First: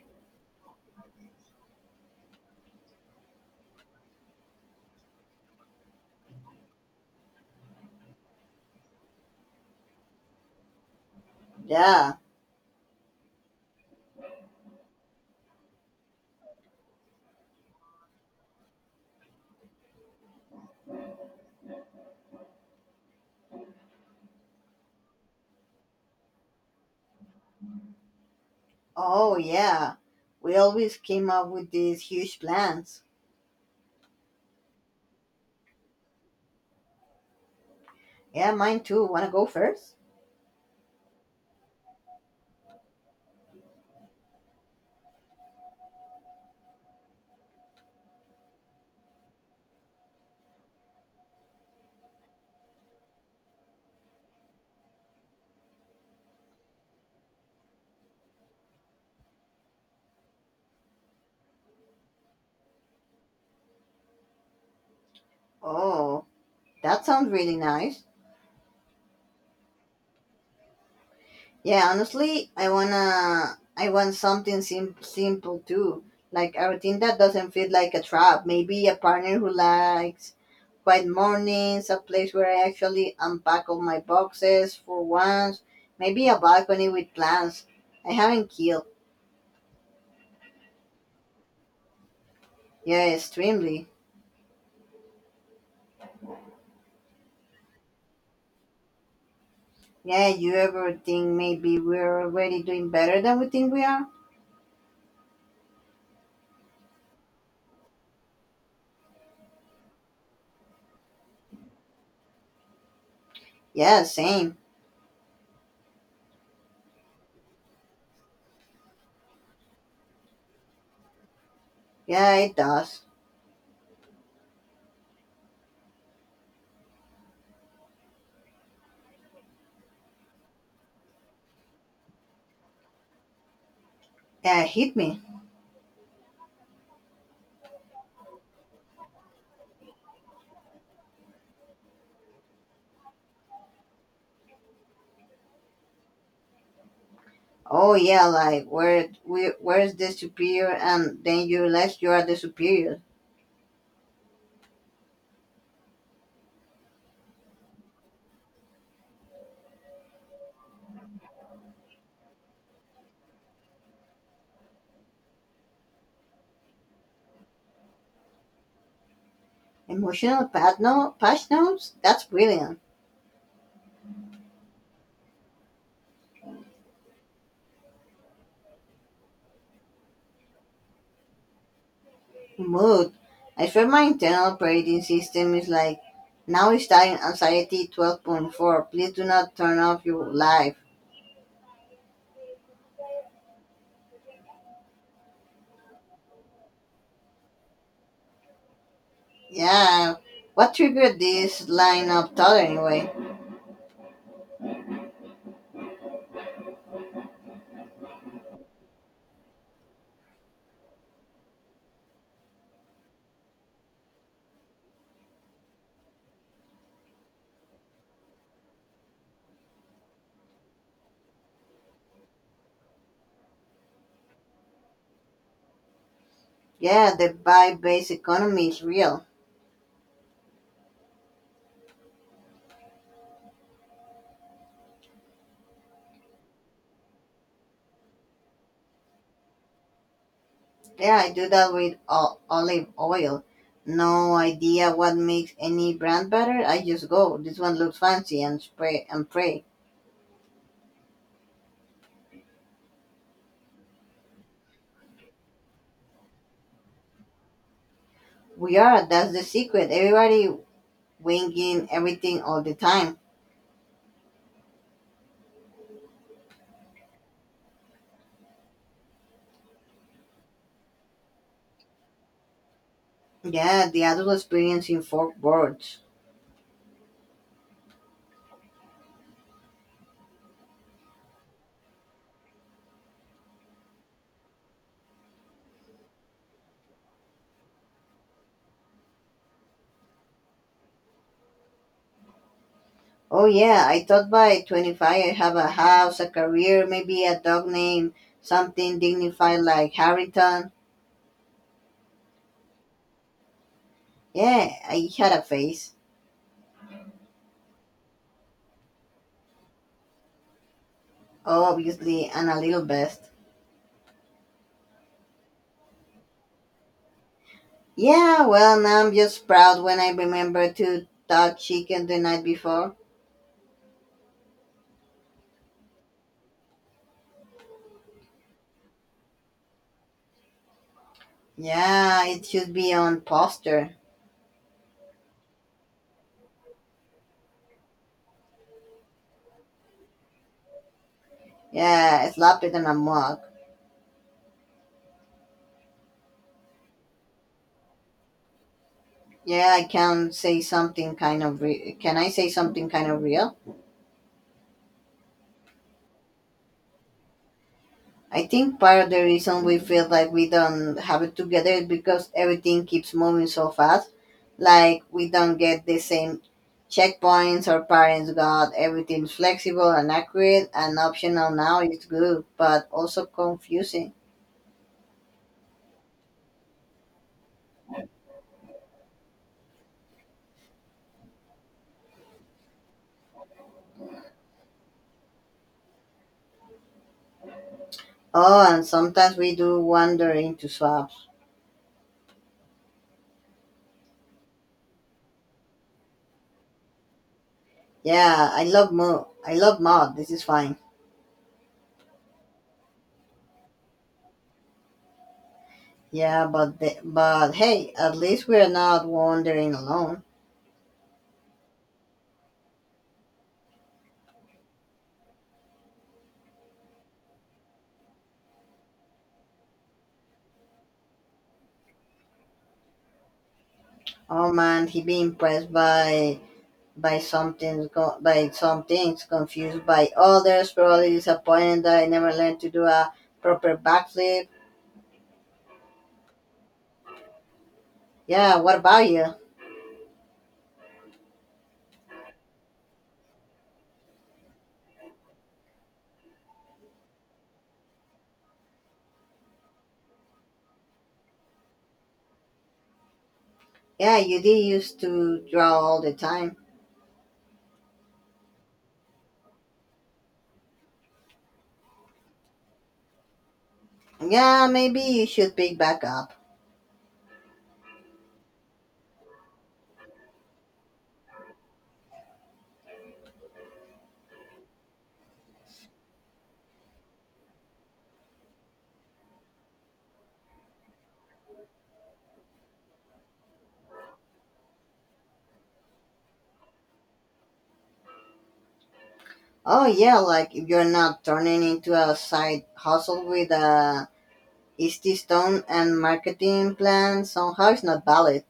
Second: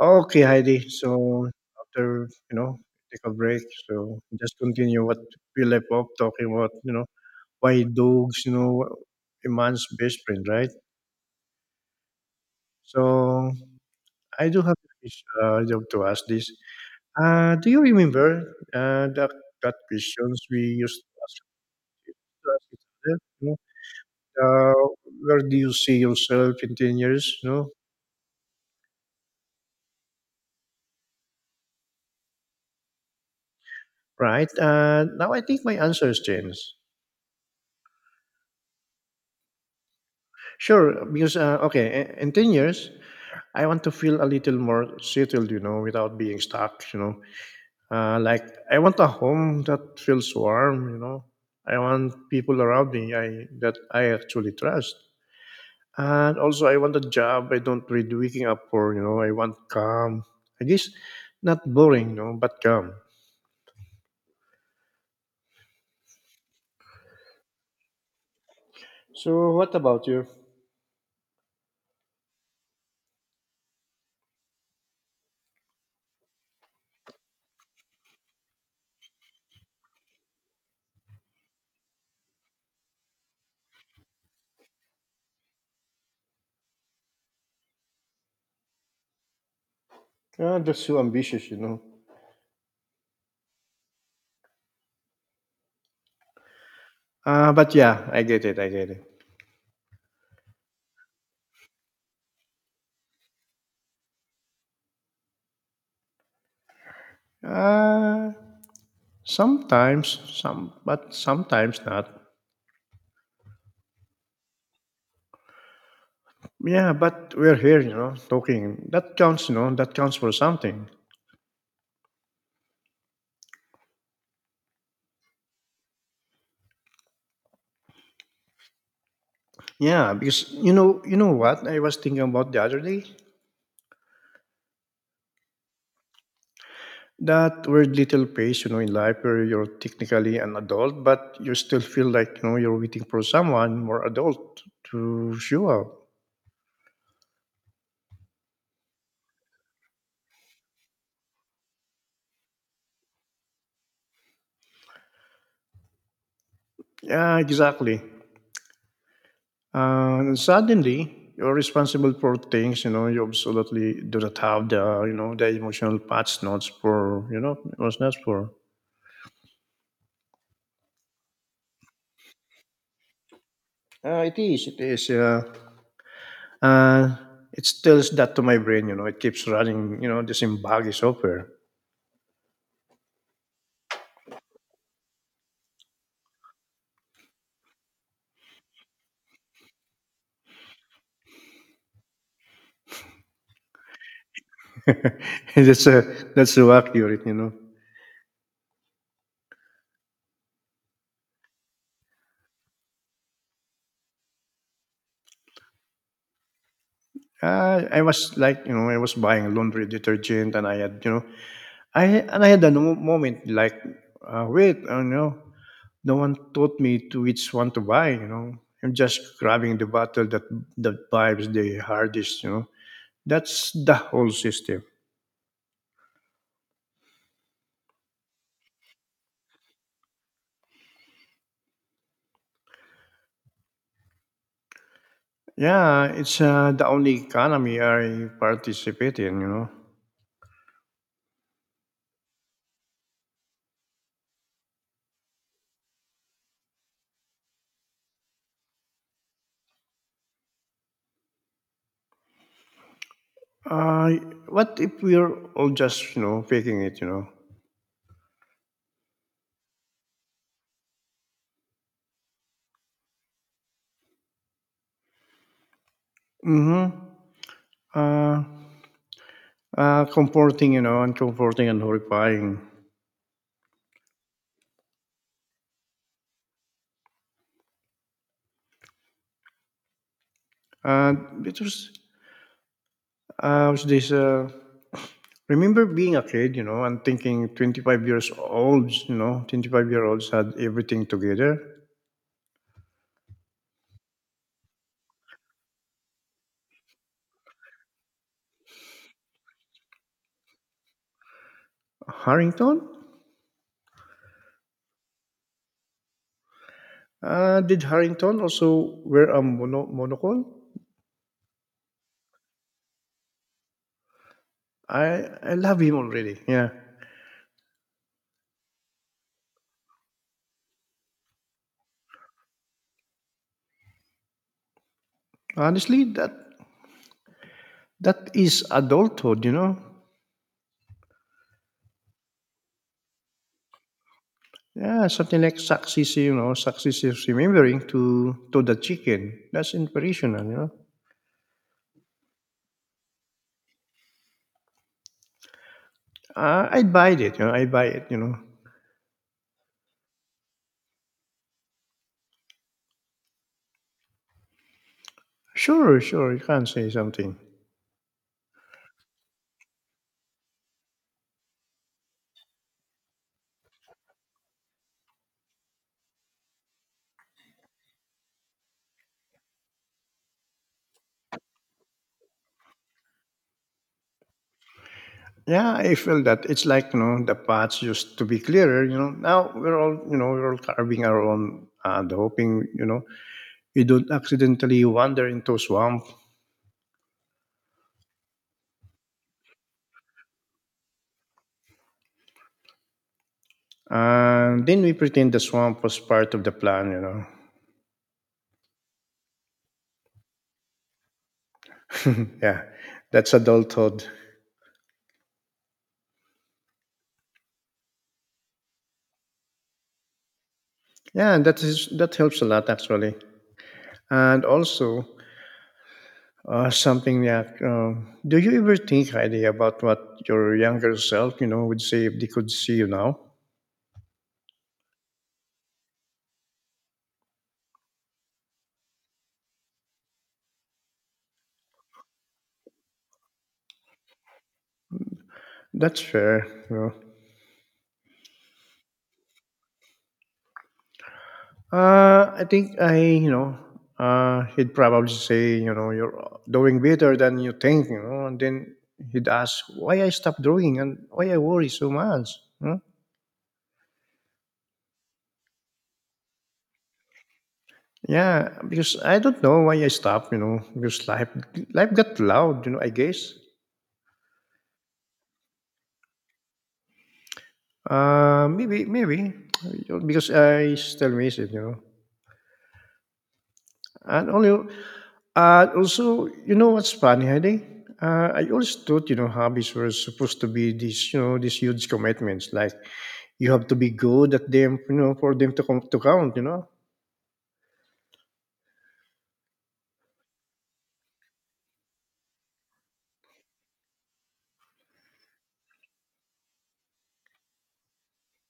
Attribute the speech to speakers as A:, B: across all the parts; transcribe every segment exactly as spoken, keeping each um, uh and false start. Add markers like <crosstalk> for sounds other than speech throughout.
A: Okay, Heidi. So after you know, take a break. So just continue what we left off talking about. You know, why dogs? You know, a man's best friend, right?
B: Yeah.
A: So I do have this uh, job to ask this. Uh, do you remember uh, that that questions we used to ask to ask each other? You know, uh, where do you see yourself in ten years? You know,
B: Oh, yeah. We always came up with these huge plans.
A: right? Uh, now I think my answer has changed.
B: Yeah, mine too. Wanna go first?
A: Sure, because uh, okay, i- in ten years. I want to feel a little more settled, you know, without being stuck, you know. Uh, like, I want a home that feels warm, you know. I want people around me I, that I actually trust. And also, I want a job I don't read waking up for, you know. I want calm. I guess not boring, you know, but calm.
B: Oh, that sounds really nice.
A: So, what about you?
B: Yeah, honestly, I wanna. I want something sim- simple too, like a routine that doesn't feel like a trap. Maybe a partner who likes quiet mornings, a place where I actually unpack all my boxes for once. Maybe a balcony with plants. I haven't killed.
A: Uh, that's so ambitious, you know.
B: Yeah, extremely.
A: Uh, but yeah, I get it, I get it.
B: Yeah, you ever think maybe we're already doing better than we think we are?
A: Uh, Sometimes, some, but sometimes not.
B: Yeah, same.
A: Yeah, but we're here, you know, talking. That counts, you know, that counts for something.
B: Yeah, it does.
A: Yeah, because you know, you know what I was thinking about the other day?
B: Yeah, it hit me.
A: That weird little phase, you know, in life where you're technically an adult, but you still feel like, you know, you're waiting for someone more adult to show up.
B: Oh yeah, like where we where's the superior, and then you realize you are the superior.
A: Yeah, exactly. And suddenly you're responsible for things, you know, you absolutely do not have the, you know, the emotional patch notes for, you know, it was not for.
B: Emotional pat no patch notes? That's brilliant.
A: Uh, it is, it is, yeah. Uh, it tells that to my brain, you know, it keeps running, you know, the same buggy software.
B: Mood. I swear my internal operating system is like now it's starting anxiety twelve point four. Please do not turn off your life.
A: <laughs> that's uh, that's so accurate, you know.
B: Yeah. What triggered this line of thought anyway?
A: Uh, I was like, you know, I was buying laundry detergent, and I had, you know, I and I had a mo- moment like, uh, wait, oh no, no one taught me to which one to buy, you know. I'm just grabbing the bottle that that vibes the hardest, you know. That's the whole system.
B: Yeah, the buy-based economy is real.
A: Yeah, it's uh, the only economy I participate in, you know.
B: Yeah, I do that with o- olive oil. No idea what makes any brand better. I just go. This one looks fancy and spray and pray.
A: Uh, what if we're all just, you know, faking it, you know?
B: We are. That's the secret. Everybody winging everything all the time.
A: Mm-hmm. Uh, uh, Comforting, you know, and comforting and horrifying.
B: Yeah, the adult experience in four words.
A: Uh, it was, uh, was this, uh, remember being a kid, you know, and thinking twenty-five years olds, you know, twenty-five year olds had everything together.
B: Oh yeah, I thought by twenty-five I have a house, a career, maybe a dog name, something dignified like Harrington.
A: Harrington?
B: Yeah, I had a face.
A: Uh, did Harrington also wear a mono- monocle?
B: Obviously, and a little best.
A: I, I love him already, yeah.
B: Yeah, well, now I'm just proud when I remember to touch chicken the night before.
A: Honestly, that that is adulthood, you know?
B: Yeah, it should be on poster.
A: Yeah, something like success, you know, success is remembering to to the chicken. That's inspirational, you know.
B: Yeah, slap it on a mug.
A: Uh, I'd buy it, you know, I buy it, you know.
B: Yeah, I can say something kind of re- can I say something kind of real?
A: Sure, sure, you can say something.
B: I think part of the reason we feel like we don't have it together is because everything keeps moving so fast. Like we don't get the same checkpoints our parents got. Everything's flexible and accurate and optional now is good, but also confusing.
A: Yeah, I feel that it's like, you know, the paths used to be clearer, you know. Now we're all, you know, we're all carving our own and hoping, you know, we don't accidentally wander into swamp.
B: Oh, and sometimes we do wander into swaps.
A: And then we pretend the swamp was part of the plan, you know.
B: Yeah, I love mo. I love mod. This is fine.
A: <laughs> yeah, that's adulthood.
B: Yeah, but the, but hey, at least we're not wandering alone.
A: Yeah, and that is that helps a lot actually. And also, uh, something that um, do you ever think, Heidi, about what your younger self, you know, would say if they could see you now?
B: Oh man, he'd be impressed by by something's go- by some things, confused by others, probably disappointed that I never learned to do a proper backflip.
A: That's fair. You
B: Yeah, what about you?
A: know. Uh, I think I, you know, uh, he'd probably say, you know, you're doing better than you think, you know, and then he'd ask why I stopped drawing and why I worry so much. You know?
B: Yeah, you did used to draw all the time.
A: Yeah, because I don't know why I stopped, you know, because life life got loud, you know, I guess.
B: Yeah, maybe you should pick back up.
A: Uh, maybe, maybe because I still miss it, you know. And only, uh, also, you know what's funny, Heidi? Uh, I always thought, you know, hobbies were supposed to be these, you know, these huge commitments. Like you have to be good at them, you know, for them to come to count, you know.
B: Oh yeah, like if you're not turning into a side hustle with a Easty Stone and marketing plan, somehow it's not valid.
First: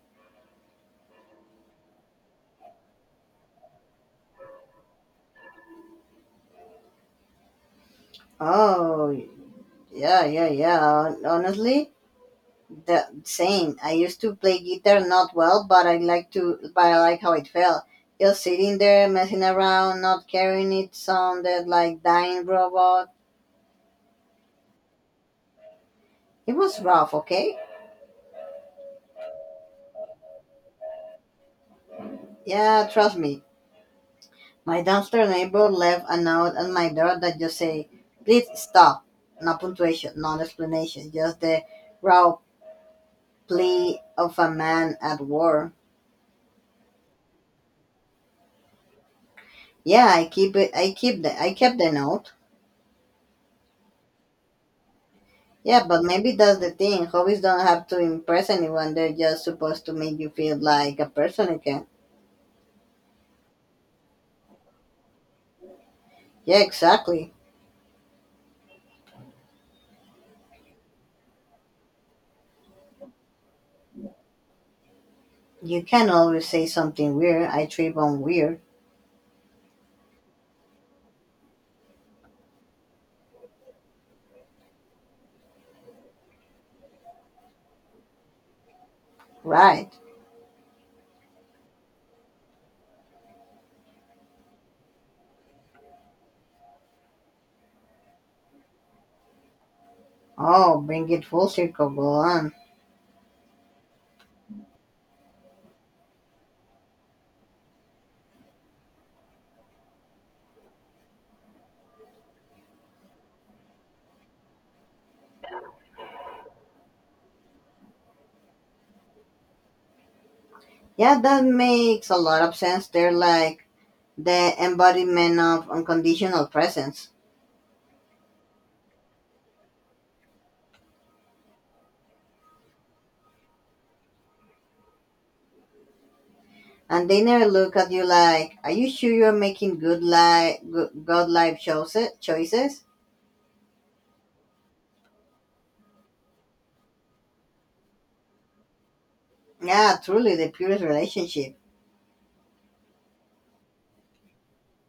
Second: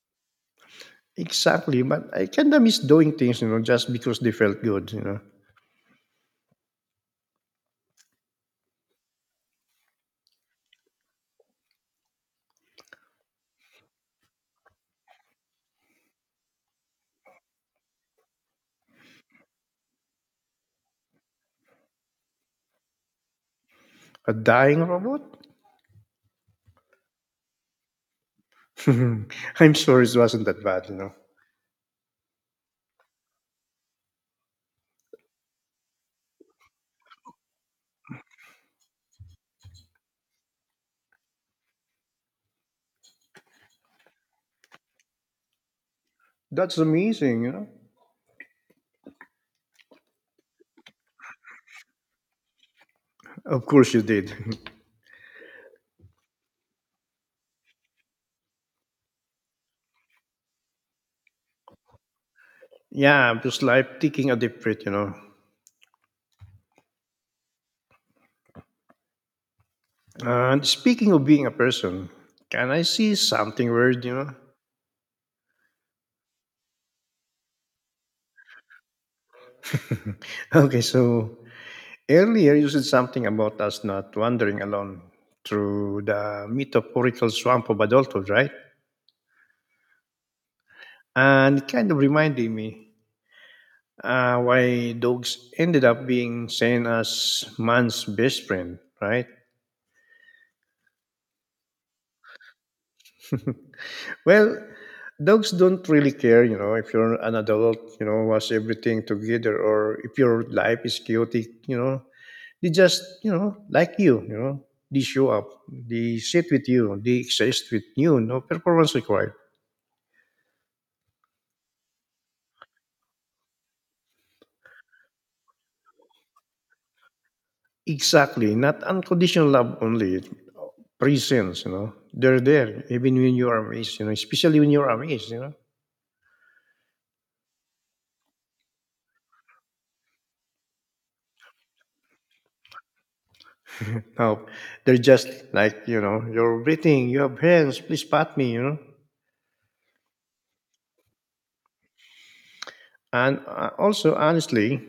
A: Exactly, but I kinda miss doing things, you know, just because they felt good, you know.
B: Oh yeah, yeah, yeah. Honestly, the same. I used to play guitar not well, but I like to but I like how it felt. Just sitting there messing around, not caring it sounded like dying robot.
A: A dying robot?
B: It was rough, okay?
A: <laughs> I'm sure it wasn't that bad, you know.
B: Yeah, trust me. My downstairs neighbor left a note at my door that just say, please stop. No punctuation, no explanation, just the raw plea of a man at war.
A: That's amazing, you know.
B: Yeah, I keep it I keep the I kept the note.
A: Of course you did. <laughs>
B: Yeah, but maybe that's the thing. Hobbies don't have to impress anyone. They're just supposed to make you feel like a person again.
A: Yeah, just life taking a deep breath, you know.
B: Yeah, exactly.
A: And speaking of being a person, can I see something weird, you know? <laughs>
B: You can always say something weird. I trip on weird.
A: Okay, so earlier you said something about us not wandering alone through the metaphorical swamp of adulthood, right?
B: Right.
A: And it kind of reminded me uh, why dogs ended up being seen as man's best friend, right?
B: Oh, bring it full circle. Go on.
A: <laughs> Well, dogs don't really care, you know, if you're an adult, you know, wants everything together, or if your life is chaotic, you know, they just, you know, like you, you know, they show up, they sit with you, they exist with you, no performance required.
B: Yeah, that makes a lot of sense. They're like the embodiment of unconditional presence.
A: Exactly, not unconditional love only, presence, you know, they're there even when you're amazed, you know, especially when you're amazed, you know.
B: And they never look at you like, are you sure you're making good life, good, good life choices? Choices?
A: Now, they're just like, you know, you're breathing, you have hands, please pat me, you know.
B: Yeah, truly the purest relationship.
A: And uh, also, honestly,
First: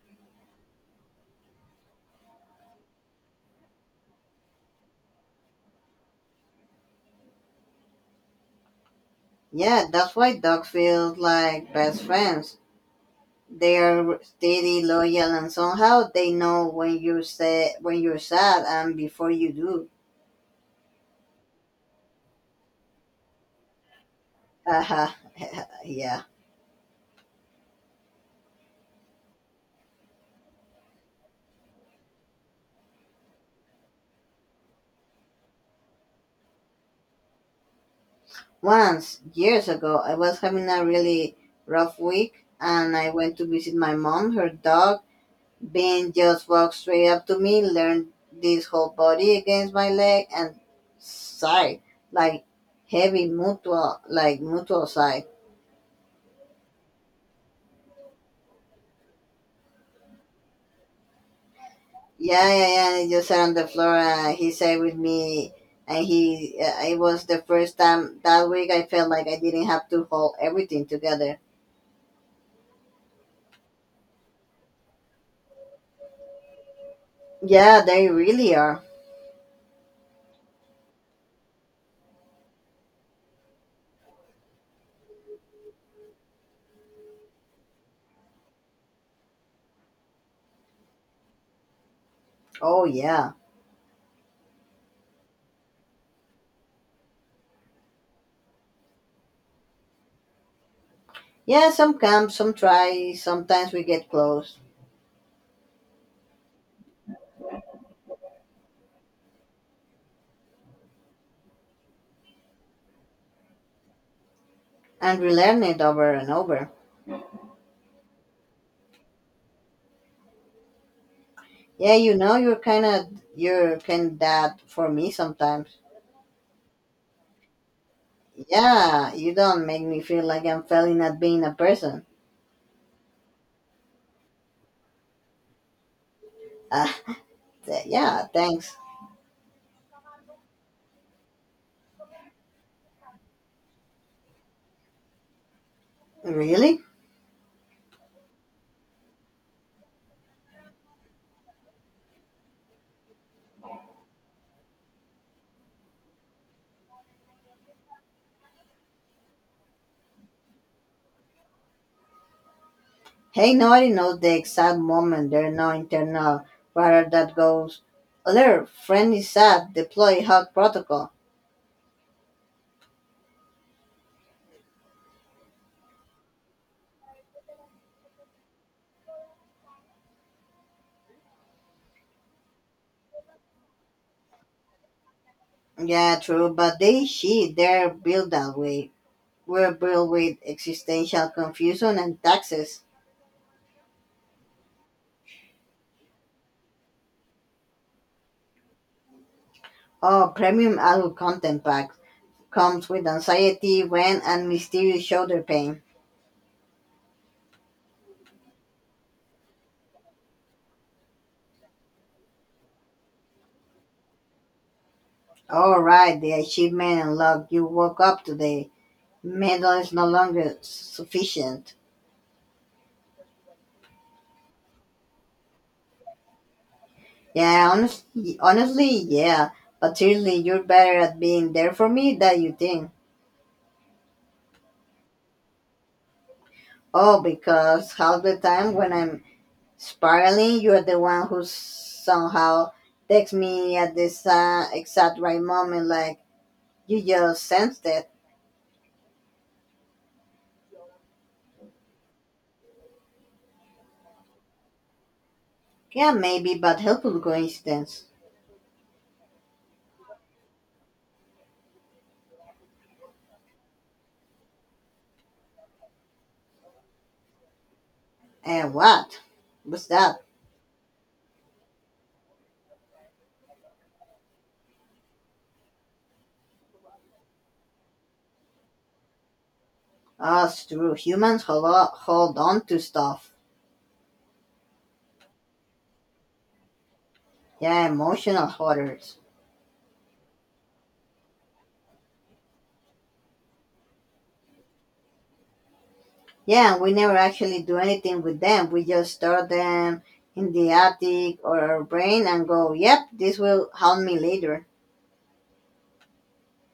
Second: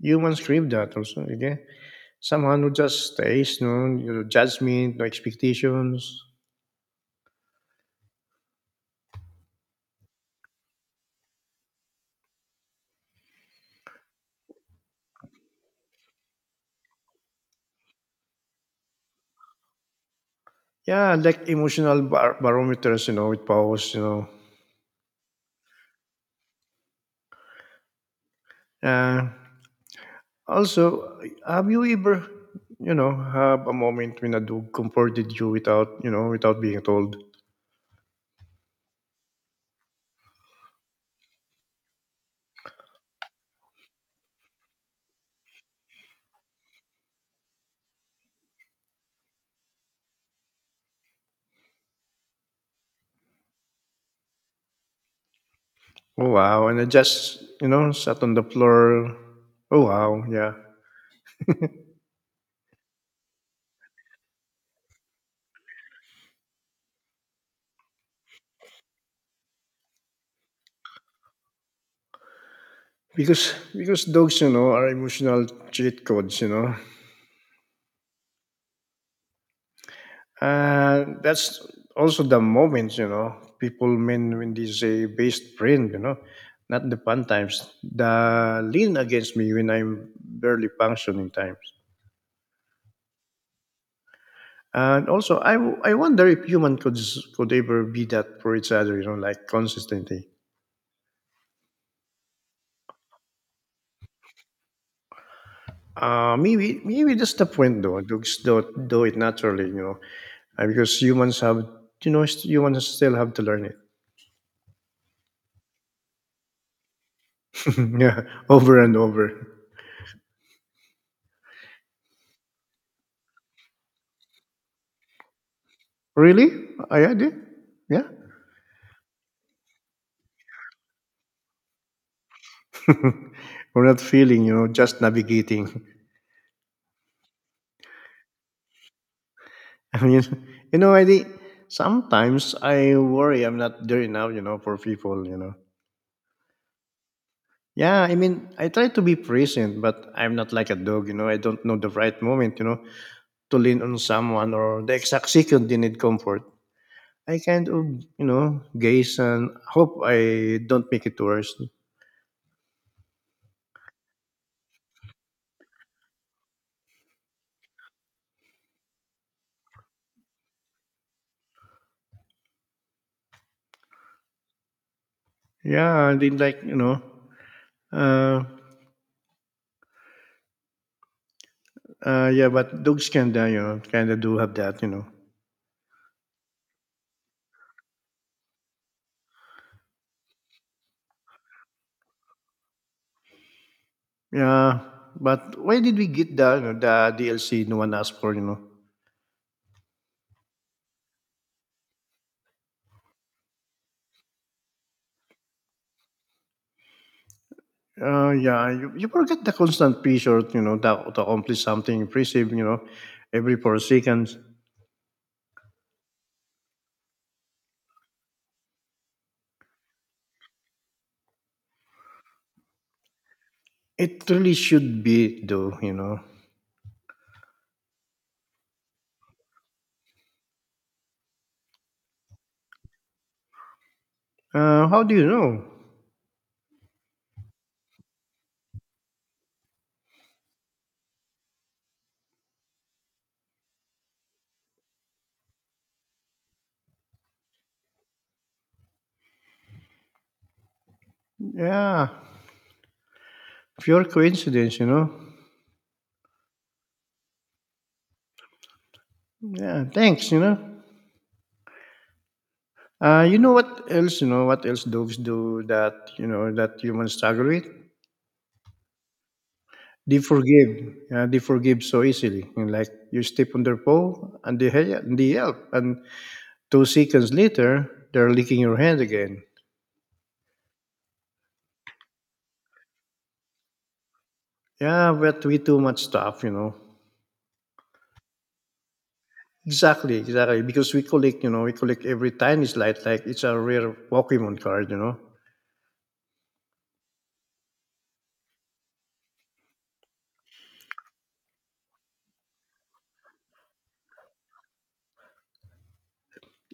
A: humans crave that also. Okay, someone who just stays, no, you know, your judgment, no expectations.
B: Yeah, that's why dogs feel like best friends. They are steady, loyal, and somehow they know when you're sad, when you're sad, and before you do.
A: Yeah, like emotional bar- barometers, you know, with pause, you know.
B: Haha, yeah.
A: Uh, Also, have you ever, you know, have a moment when a dog comforted you without, you know, without being told?
B: Once years ago, I was having a really rough week, and I went to visit my mom. Her dog, Ben, just walked straight up to me, leaned his whole body against my leg, and sighed like heavy mutual, like mutual sigh.
A: Oh wow! And I just, you know, sat on the floor. Oh wow! Yeah,
B: Yeah, yeah, yeah. I just sat on the floor. Uh, he sat with me, and he. Uh, it was the first time that week I felt like I didn't have to hold everything together.
A: because because dogs, you know, are emotional cheat codes, you know.
B: Yeah, they really are.
A: And that's also the moments, you know, people mean when they say based print, you know, not the fun times. The lean against me when I'm barely functioning times.
B: Oh yeah,
A: And also, I, w- I wonder if human could s- could ever be that for each other, you know, like consistently.
B: yeah. Some come, some try. Sometimes we get close,
A: Uh, maybe maybe that's the point though. Dogs don't do it naturally, you know, uh, because humans have you know st- humans still have to learn it,
B: and we learn it over and over.
A: <laughs> yeah, over and over.
B: Yeah, you know, you're kind of you're kind of that for me sometimes.
A: Really, Oh, yeah, I had it. Yeah.
B: Yeah, you don't make me feel like I'm failing at being a person.
A: <laughs> We're not feeling, you know, just navigating.
B: Ah, th- yeah. Thanks.
A: <laughs> I mean, you know, I think sometimes I worry I'm not there enough, you know, for people, you know.
B: Really.
A: Yeah, I mean, I try to be present, but I'm not like a dog, you know. I don't know the right moment, you know, to lean on someone or the exact second they need comfort. I kind of, you know, gaze and hope I don't make it worse.
B: Nobody knows the exact moment. There's no internal radar that goes, alert, friend is sad, deploy hug protocol.
A: Yeah, I did like, you know, uh, uh, yeah, but dogs can, uh, you know, kind of do have that, you know.
B: Yeah, true, but they, she, they're built that way. We're built with existential confusion and taxes.
A: Yeah, but why did we get the you know, the D L C no one asked for? You know.
B: Oh, premium adult content pack comes with anxiety, when, and mysterious shoulder pain.
A: Uh, yeah, you, you forget the constant pressure, you know, that, to accomplish something impressive, you know, every four seconds.
B: All right, the achievement and love you woke up today. Medal is no longer sufficient.
A: It really should be, though, you know.
B: Yeah, honestly, honestly, yeah. But seriously, you're better at being there for me than you think.
A: Uh, how do you know?
B: Oh, because half the time when I'm spiraling, you're the one who somehow texts me at this uh, exact right moment, like you just sensed it.
A: Yeah, pure coincidence, you know.
B: Yeah, maybe, but helpful coincidence.
A: Yeah, thanks, you know. Uh, you know what else, you know, what else dogs do that, you know, that humans struggle with?
B: And what? What's
A: They
B: that?
A: forgive. Yeah, they forgive so easily. And like you step on their paw and they, hel- they help. And two seconds later, they're licking your hand again.
B: Us true humans hold, o- hold on to stuff.
A: Yeah, but we do much stuff, you know.
B: Yeah, emotional hoarders.
A: Exactly, exactly. Because we collect, you know, we collect every tiny slide like it's a rare Pokemon card, you know.
B: Yeah, we never actually do anything with them. We just store them in the attic or our brain and go, "Yep, this will help me later."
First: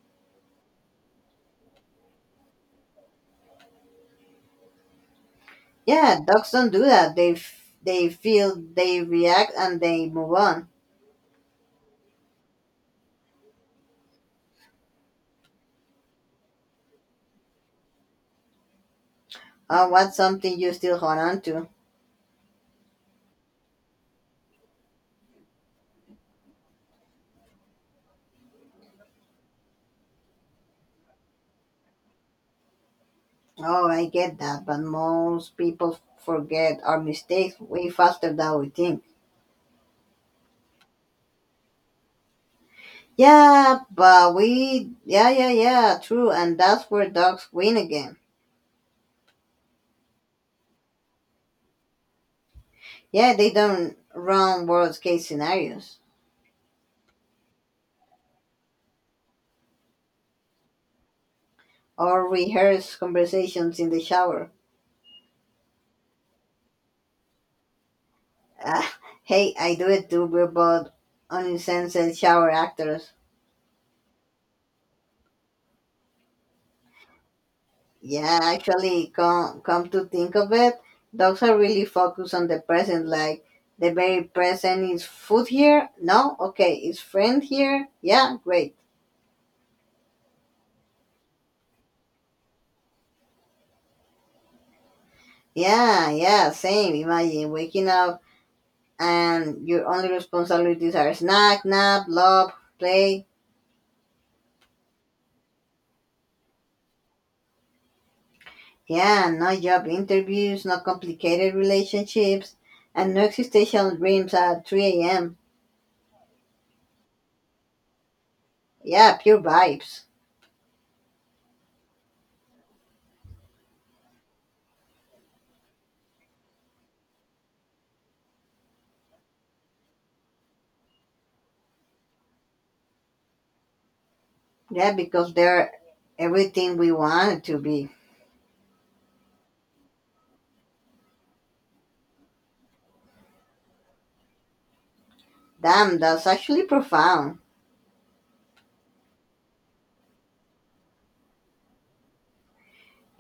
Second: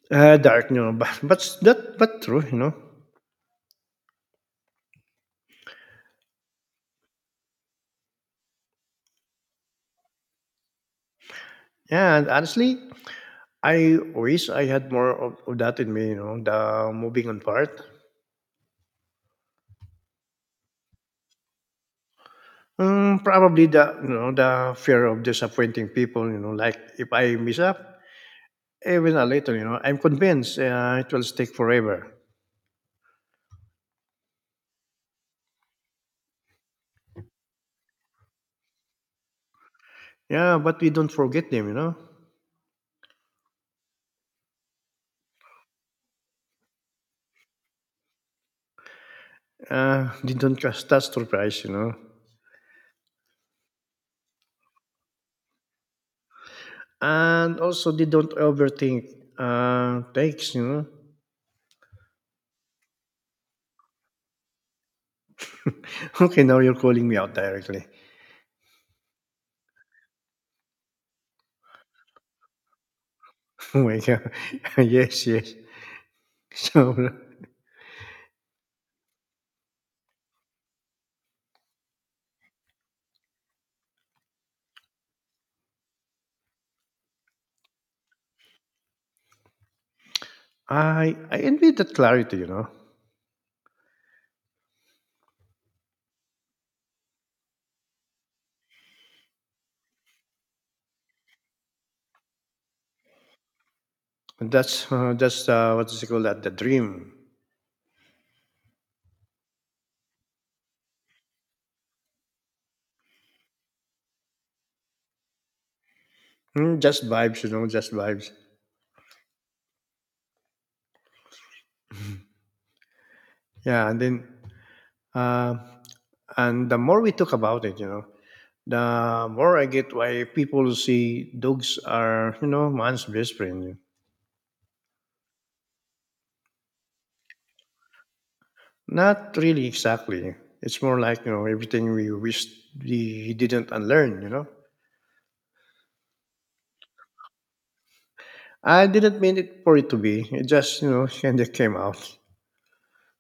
A: Uh, dark, you know, <laughs> but but that but true, you know.
B: Yeah, dogs don't do that. They f- they feel, they react, and they move on.
A: Yeah, and honestly, I wish I had more of, of that in me, you know, the moving on part.
B: Uh, what's something you still hold on to?
A: Mm, probably the you know the fear of disappointing people. You know, like if I mess up, even a little, you know, I'm convinced uh, it will stick forever.
B: Oh, I get that, but most people forget our mistakes way faster than we think.
A: Yeah, but we don't forget them. You know,
B: Yeah, but we, yeah, yeah, yeah, true, and that's where dogs win again.
A: uh, they don't trust that surprise. You know,
B: Yeah, they don't run worst case scenarios.
A: and also they don't overthink uh, takes. You know. <laughs>
B: Or rehearse conversations in the shower.
A: Okay, now you're calling me out directly. <laughs>
B: Ah, hey, I do it too. We're both unlicensed shower actors.
A: Oh my god. <laughs> yes, yes. So
B: Yeah, actually, come come to think of it, dogs are really focused on the present. Like the very present is food here. No, okay, is friend here? Yeah, great.
A: I I envy that clarity. You know,
B: Yeah, yeah, same. Imagine waking up and your only responsibilities are snack, nap, love, play.
A: that's uh, that's uh, what is it called that the dream
B: Yeah, no job interviews, no complicated relationships, and no existential dreams at three a m.
A: Mm, just vibes, you know, just vibes.
B: Yeah, pure vibes.
A: Yeah, and then uh, and the more we talk about it, you know, the more I get why people see dogs are, you know, man's best friend.
B: Yeah, because they're everything we want to be.
A: Not really exactly. It's more like you know everything we wished we didn't unlearn. You know,
B: Damn, that's actually profound.
A: I didn't mean it for it to be. It just you know <laughs> kind of came out.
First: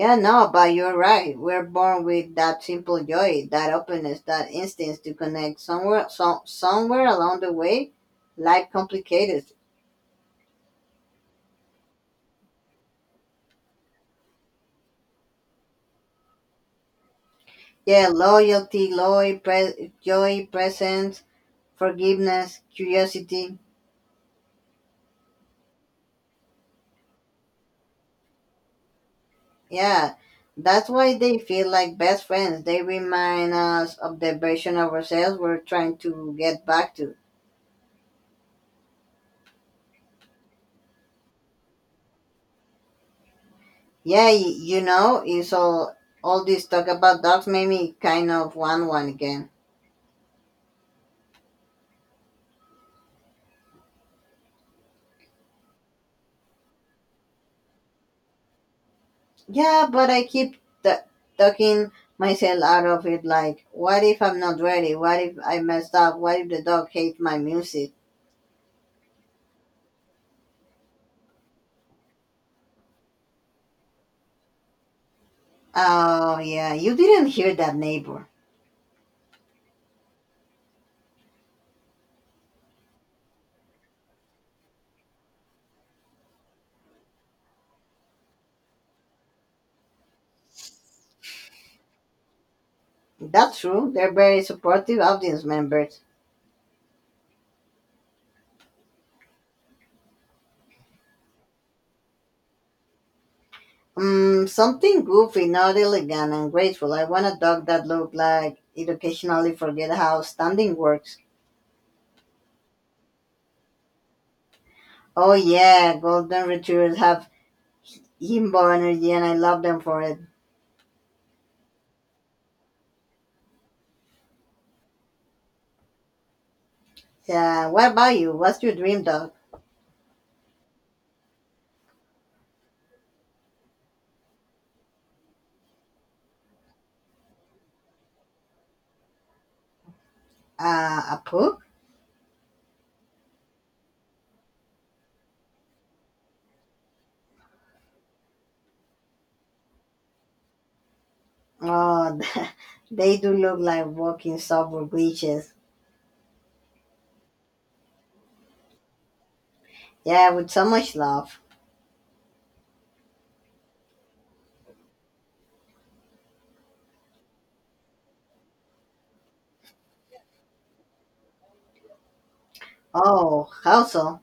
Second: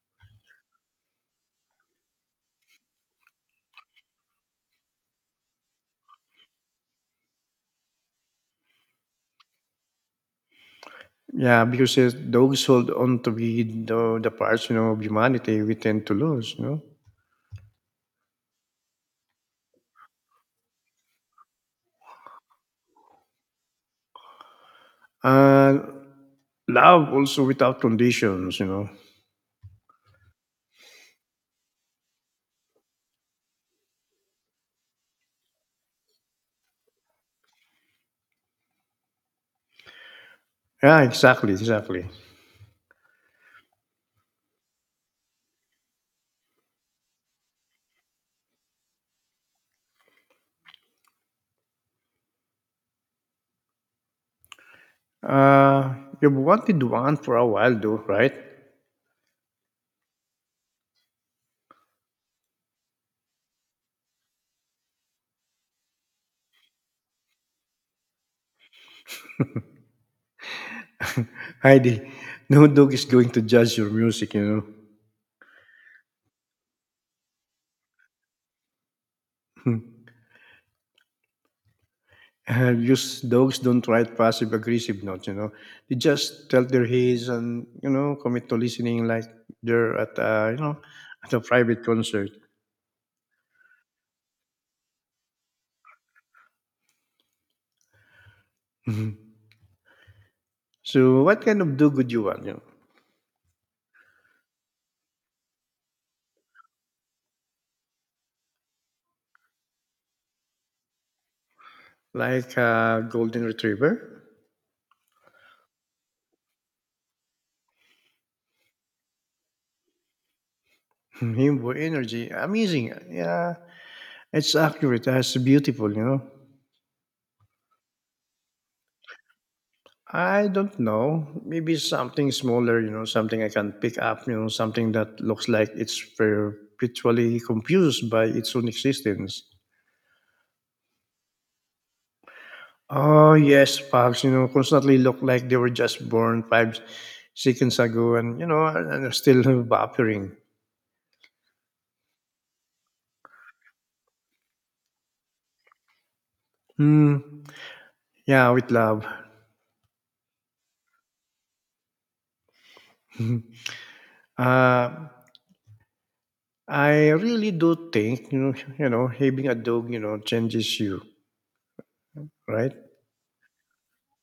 B: Yeah, no, but you're right. We're born with that simple joy, that openness, that instinct to connect. Somewhere, so, somewhere along the way, life complicated.
A: Yeah, because uh, dogs hold on to be the, the parts you know of humanity we tend to lose. You know.
B: Yeah, loyalty, joy, pre- joy, presence, forgiveness, curiosity.
A: And Love also without conditions, you know.
B: Yeah, that's why they feel like best friends. They remind us of the version of ourselves we're trying to get back to.
A: Yeah, exactly, exactly.
B: Yeah, y- you know, it's all all this talk about dogs made me kind of want one again.
A: Uh, you've wanted one for a while, though, right?
B: Yeah, but I keep t- talking myself out of it. Like, what if I'm not ready? What if I messed up? What if the dog hates my music?
A: Heidi, no dog is going to judge your music, you
B: Oh yeah, you didn't hear that neighbor.
A: know. <laughs> Uh, Just dogs don't write passive aggressive notes, you know. They just tell their heads and, you know, commit to listening like they're at, a, you know, at a private concert. <laughs>
B: That's true. They're very supportive audience members.
A: Mhm. So, what kind of dog would you want? You know,
B: Um, something goofy, not elegant and graceful. I want a dog that look like it occasionally forget how standing works.
A: like a golden retriever.
B: Oh yeah, golden retrievers have himbo energy, and I love them for it.
A: <laughs> Himbo energy, amazing. Yeah, it's accurate. It's beautiful, you know.
B: Yeah, what about you? What's your dream dog?
A: I don't know. Maybe something smaller, you know, something I can pick up, you know, something that looks like it's perpetually confused by its own existence.
B: Uh, a pug?
A: Oh, yes, Pogs, you know, constantly look like they were just born five seconds ago and, you know, and and are still <laughs> vaporing.
B: Oh, <laughs> they do look like walking software glitches.
A: Hmm. Yeah, with love.
B: Yeah, with so much love.
A: Uh, I really do think, you know, you know, having a dog, you know, changes you, right?
B: Oh, how so?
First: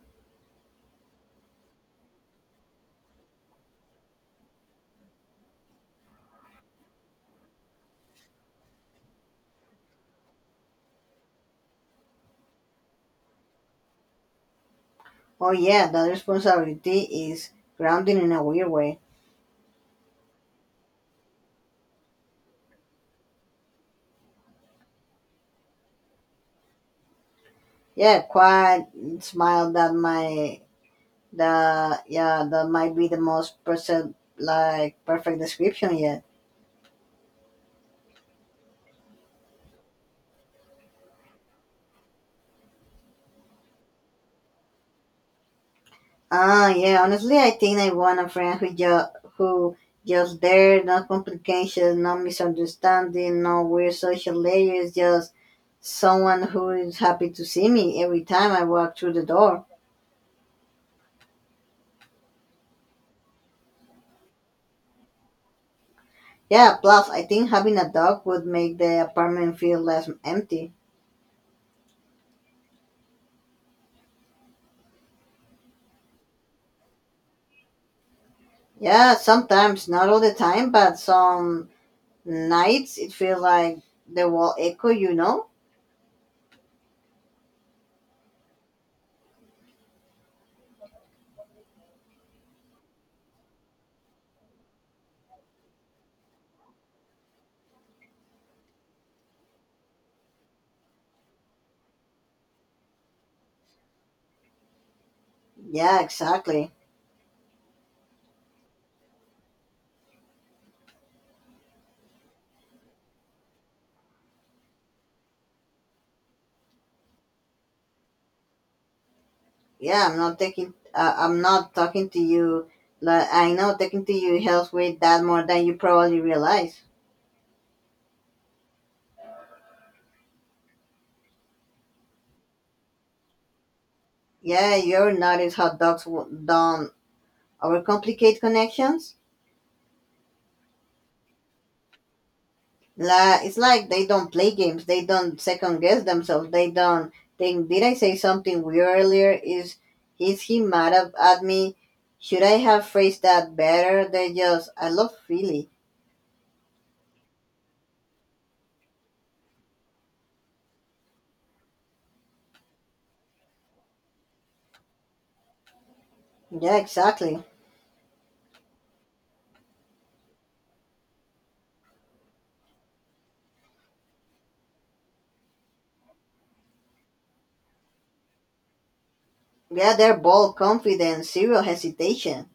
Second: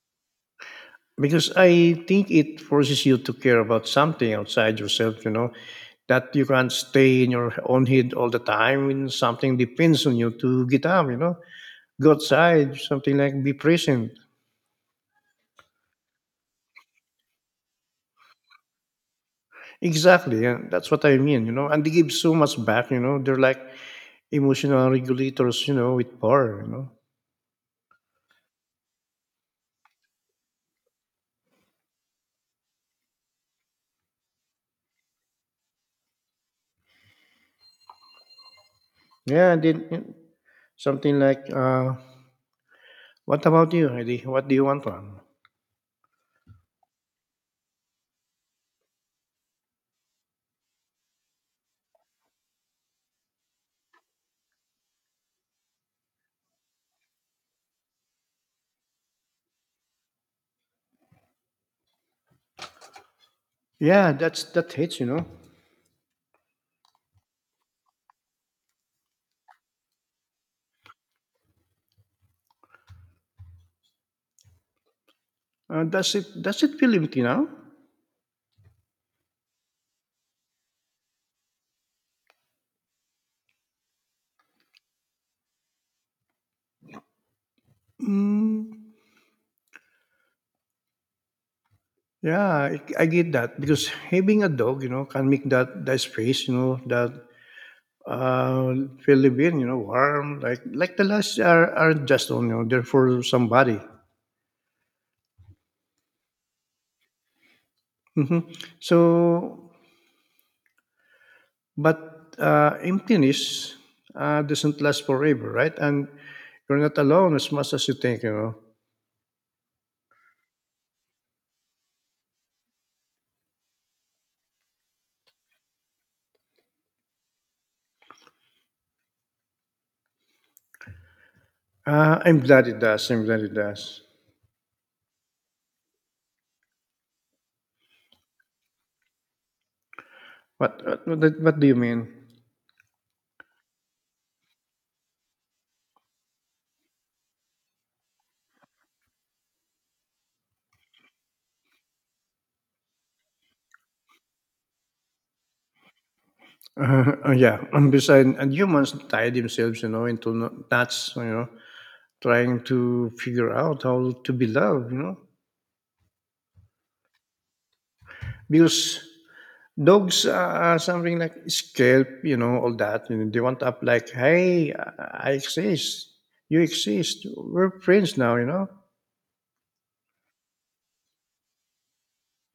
A: Because I think it forces you to care about something outside yourself, you know, that you can't stay in your own head all the time when something depends on you to get up, you know, go outside, something like be present.
B: Oh yeah, that responsibility is grounding in a weird way.
A: Exactly. Yeah, that's what I mean, you know, and they give so much back, you know, they're like emotional regulators, you know, with power, you know.
B: Yeah, quiet smile that my. The Yeah, that might be the most perfect like perfect description yet.
A: Yeah, and then yeah, something like, uh, what about you, Heidi? What do you want, man?
B: Ah, yeah. Honestly, I think I want a friend who just who just there, no complications, no misunderstanding, no weird social layers. Just someone who is happy to see me every time I walk through the door.
A: Yeah, that's that hits, you know.
B: Yeah. Plus, I think having a dog would make the apartment feel less empty.
A: Uh, does it does it feel empty now?
B: Yeah. Sometimes, not all the time, but some nights it feels like the wall echo. You know.
A: Mm, Yeah, I, I get that because having a dog, you know, can make that that space, you know, that uh feel live in, you know, warm. Like like the last are are just on, you know, they're for somebody.
B: Yeah, exactly.
A: Hmm. So, but uh, emptiness uh, doesn't last forever, right? And you're not alone as much as you think, you know.
B: Yeah, I'm not taking. Uh, I'm not talking to you. Like, I know talking to you helps with that more than you probably realize.
A: Uh, I'm glad it does. I'm glad it does.
B: Yeah, you ever notice how dogs w- don't overcomplicate connections?
A: What what, what, what do you mean? <laughs>
B: La, it's like they don't play games. They don't second guess themselves. They don't think, did I say something weird earlier? Is is he mad ab- at me? Should I have phrased that better? They just, I love Philly.
A: Uh, uh, yeah, and besides, and humans tie themselves, you know, into no- knots, you know, trying to figure out how to be loved, you know.
B: Yeah, exactly.
A: Because dogs are something like scalp, you know, all that. And they want up like, hey, I I exist. You exist. We're friends now, you know.
B: Yeah, they're bold, confident, zero hesitation.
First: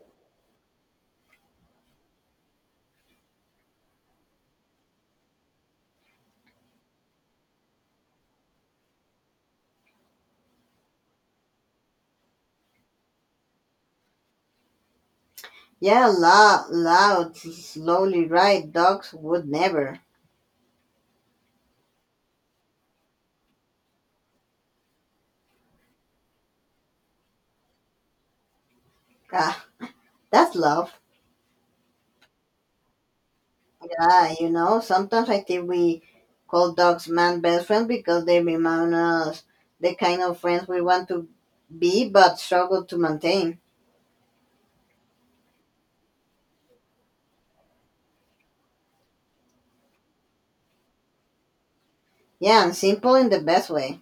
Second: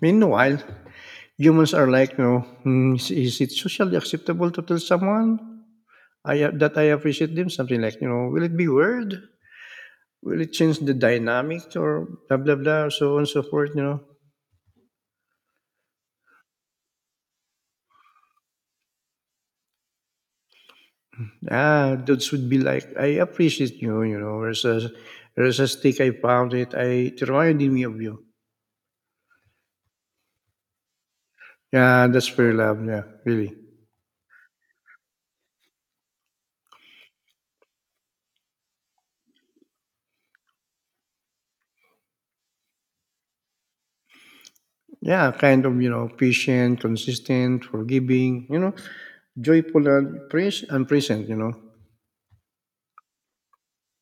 A: Meanwhile, humans are like, you know, "Hmm, is, is it socially acceptable to tell someone I that I appreciate them? Something like, you know, will it be weird? Will it change the dynamic or blah, blah, blah, so on and so forth, you know?"
B: Yeah, loud, loud, slowly right. Dogs would never.
A: Ah, those would be like, I appreciate you, you know, there's a, there's a stick, I found it, I, it reminded me of you.
B: Ah, that's love.
A: Yeah, that's fair love, yeah, really.
B: Yeah, you know, sometimes I think we call dogs man best friends because they remind us the kind of friends we want to be but struggle to maintain.
A: Yeah, kind of, you know, patient, consistent, forgiving, you know, joyful and, pres- and present, you know.
B: Yeah, and simple in the best way.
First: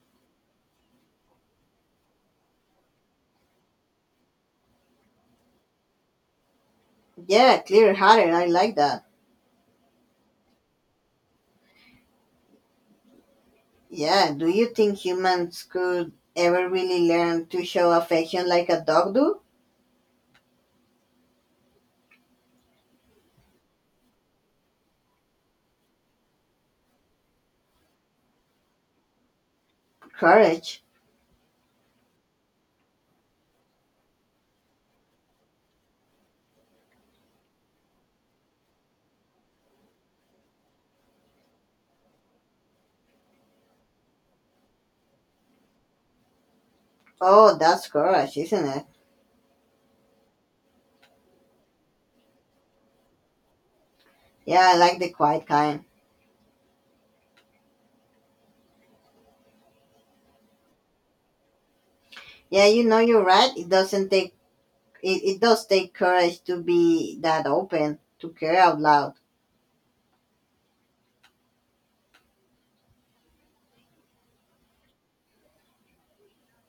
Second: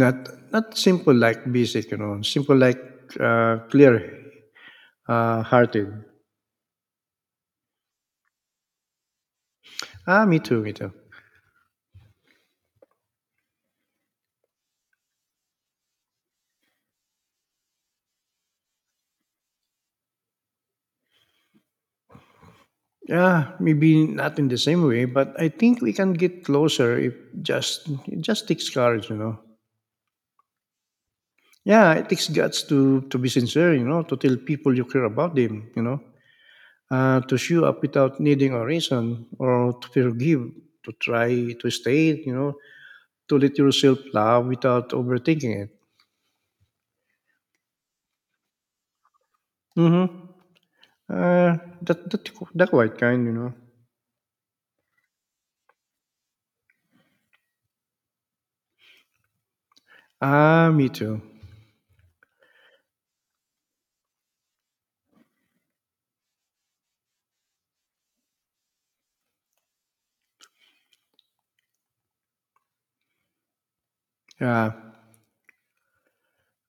A: Not, not simple like basic, you know, simple like uh, clear uh, hearted.
B: Yeah, clear hearted. I like that.
A: Ah, me too, me too.
B: Yeah, do you think humans could ever really learn to show affection like a dog do?
A: Yeah, maybe not in the same way, but I think we can get closer if just, it just takes courage, you know.
B: Courage.
A: Yeah, it takes guts to to be sincere, you know, to tell people you care about them, you know, uh, to show up without needing a reason, or to forgive, to try to stay, you know, to let yourself love without overthinking it.
B: Oh, that's courage, isn't it?
A: Mm-hmm. Uh, that that that quite kind, you know.
B: Yeah, I like the quiet kind.
A: Ah, me too.
B: Yeah, you know you're right. It doesn't take it, it does take courage to be that open, to care out loud.
A: Yeah.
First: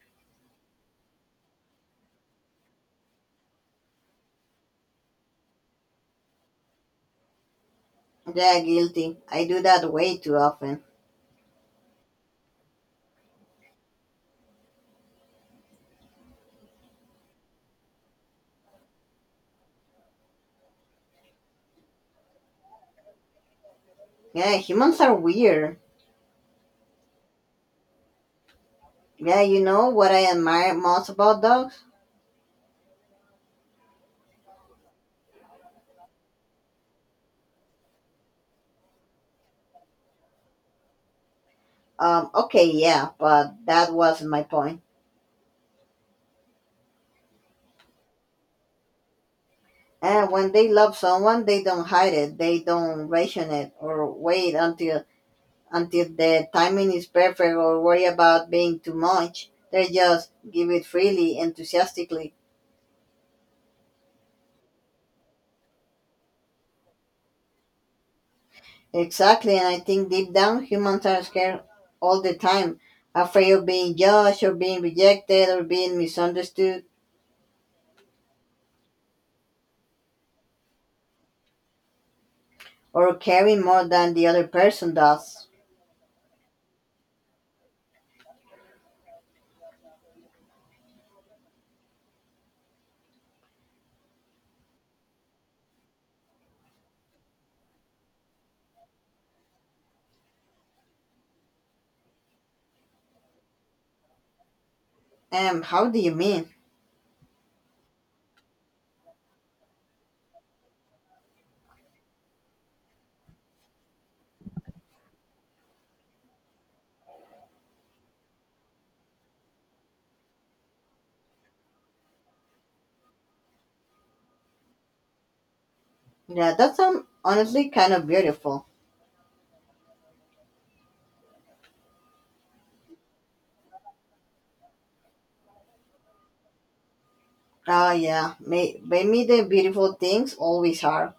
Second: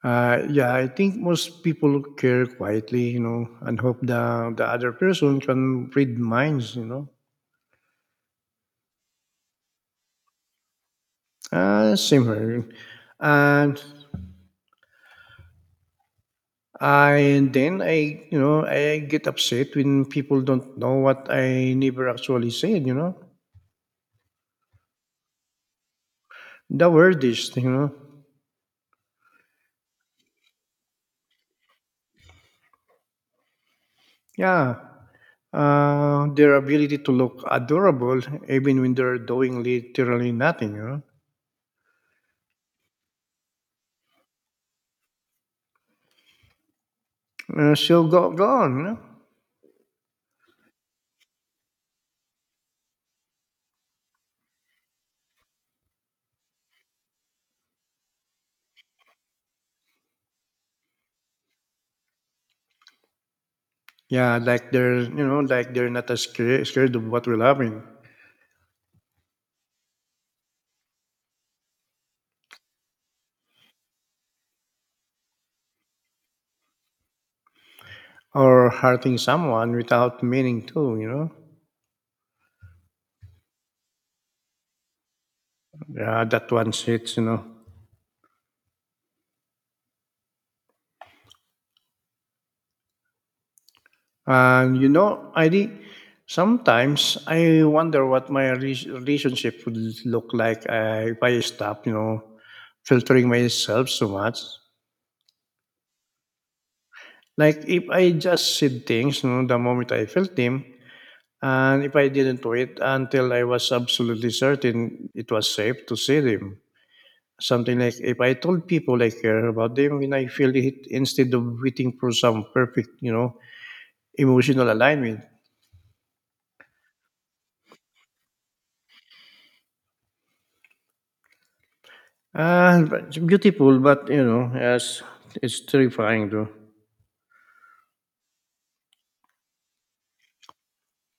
A: Uh, yeah, I think most people care quietly, you know, and hope the the other person can read minds, you know.
B: Yeah, guilty. I do that way too often.
A: Uh, same here. And And then I, you know, I get upset when people don't know what I never actually said, you know.
B: Yeah, humans are weird.
A: The wordiest, you know.
B: Yeah, you know what I admire most about dogs?
A: Yeah. Uh, their ability to look adorable even when they're doing literally nothing, you know.
B: Um, okay, yeah, but that wasn't my point.
A: Uh, so go, go on, you know.
B: And when they love someone, they don't hide it. They don't ration it or wait until until the timing is perfect or worry about being too much. They just give it freely, enthusiastically.
A: Yeah, like they're, you know, like they're not as scared, scared of what will happen
B: Exactly, and I think deep down humans are scared all the time, afraid of being judged or being rejected or being misunderstood
A: or hurting someone without meaning to, you know.
B: or caring more than the other person does.
A: Yeah, that one hits, you know. And you know, I sometimes I wonder what my re- relationship would look like uh, if I stop, you know, filtering myself so much.
B: Um, how do you mean?
A: Like if I just said things, you know, the moment I felt them, and if I didn't wait until I was absolutely certain it was safe to say them. Something like if I told people I care about them when I feel it instead of waiting for some perfect, you know, emotional alignment.
B: Yeah, that's um, honestly kind of beautiful.
A: Uh, but it's beautiful, but you know, yes, it's terrifying though.
B: Oh yeah, may, maybe the beautiful things always are.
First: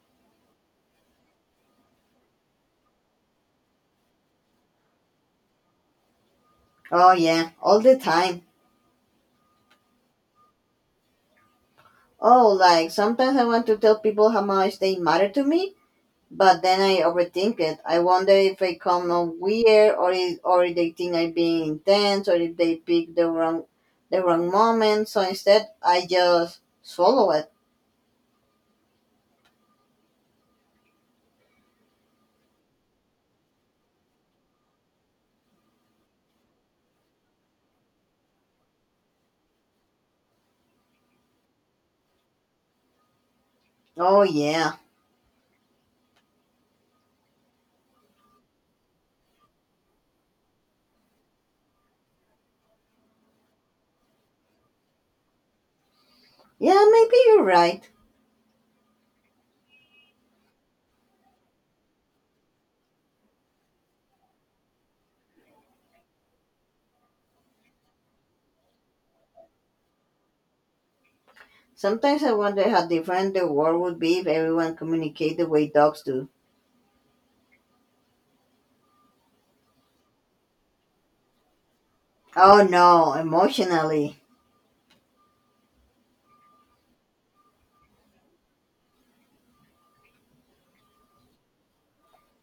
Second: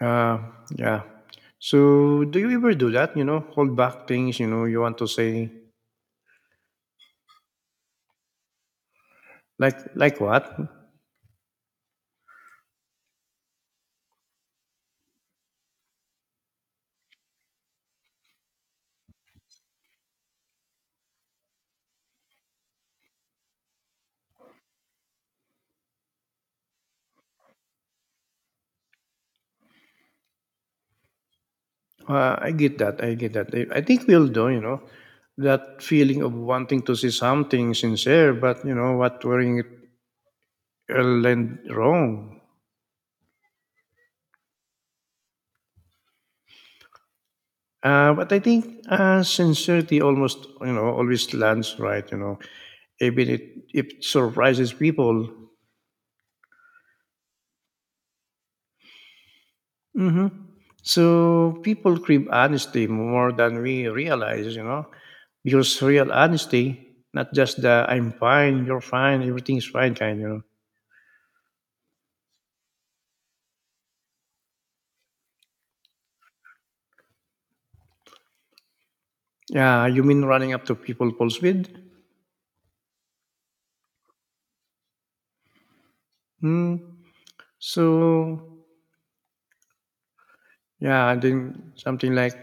A: Uh, yeah. So, do you ever do that? You know, hold back things. You know, you want to say
B: Oh yeah, all the time.
A: like like what?
B: Oh, like sometimes I want to tell people how much they matter to me, but then I overthink it. I wonder if I come off weird, or if, or if they think I'm being intense, or if they pick the wrong, the wrong moment. So instead, I just swallow it.
A: Uh, I get that. I get that. I, I think we'll do. You know, that feeling of wanting to say something sincere, but you know what, wearing it will end wrong.
B: Oh yeah,
A: Uh, but I think uh, sincerity almost, you know, always lands right. You know, even it, if it surprises people.
B: yeah, maybe you're right.
A: Hmm. So people crave honesty more than we realize, you know, because real honesty, not just the "I'm fine, you're fine, everything's fine" kind, you know.
B: Sometimes I wonder how different the world would be if everyone communicate the way dogs do.
A: Yeah, you mean running up to people pulse with?
B: Oh no, emotionally.
A: Hmm. So yeah, and then something like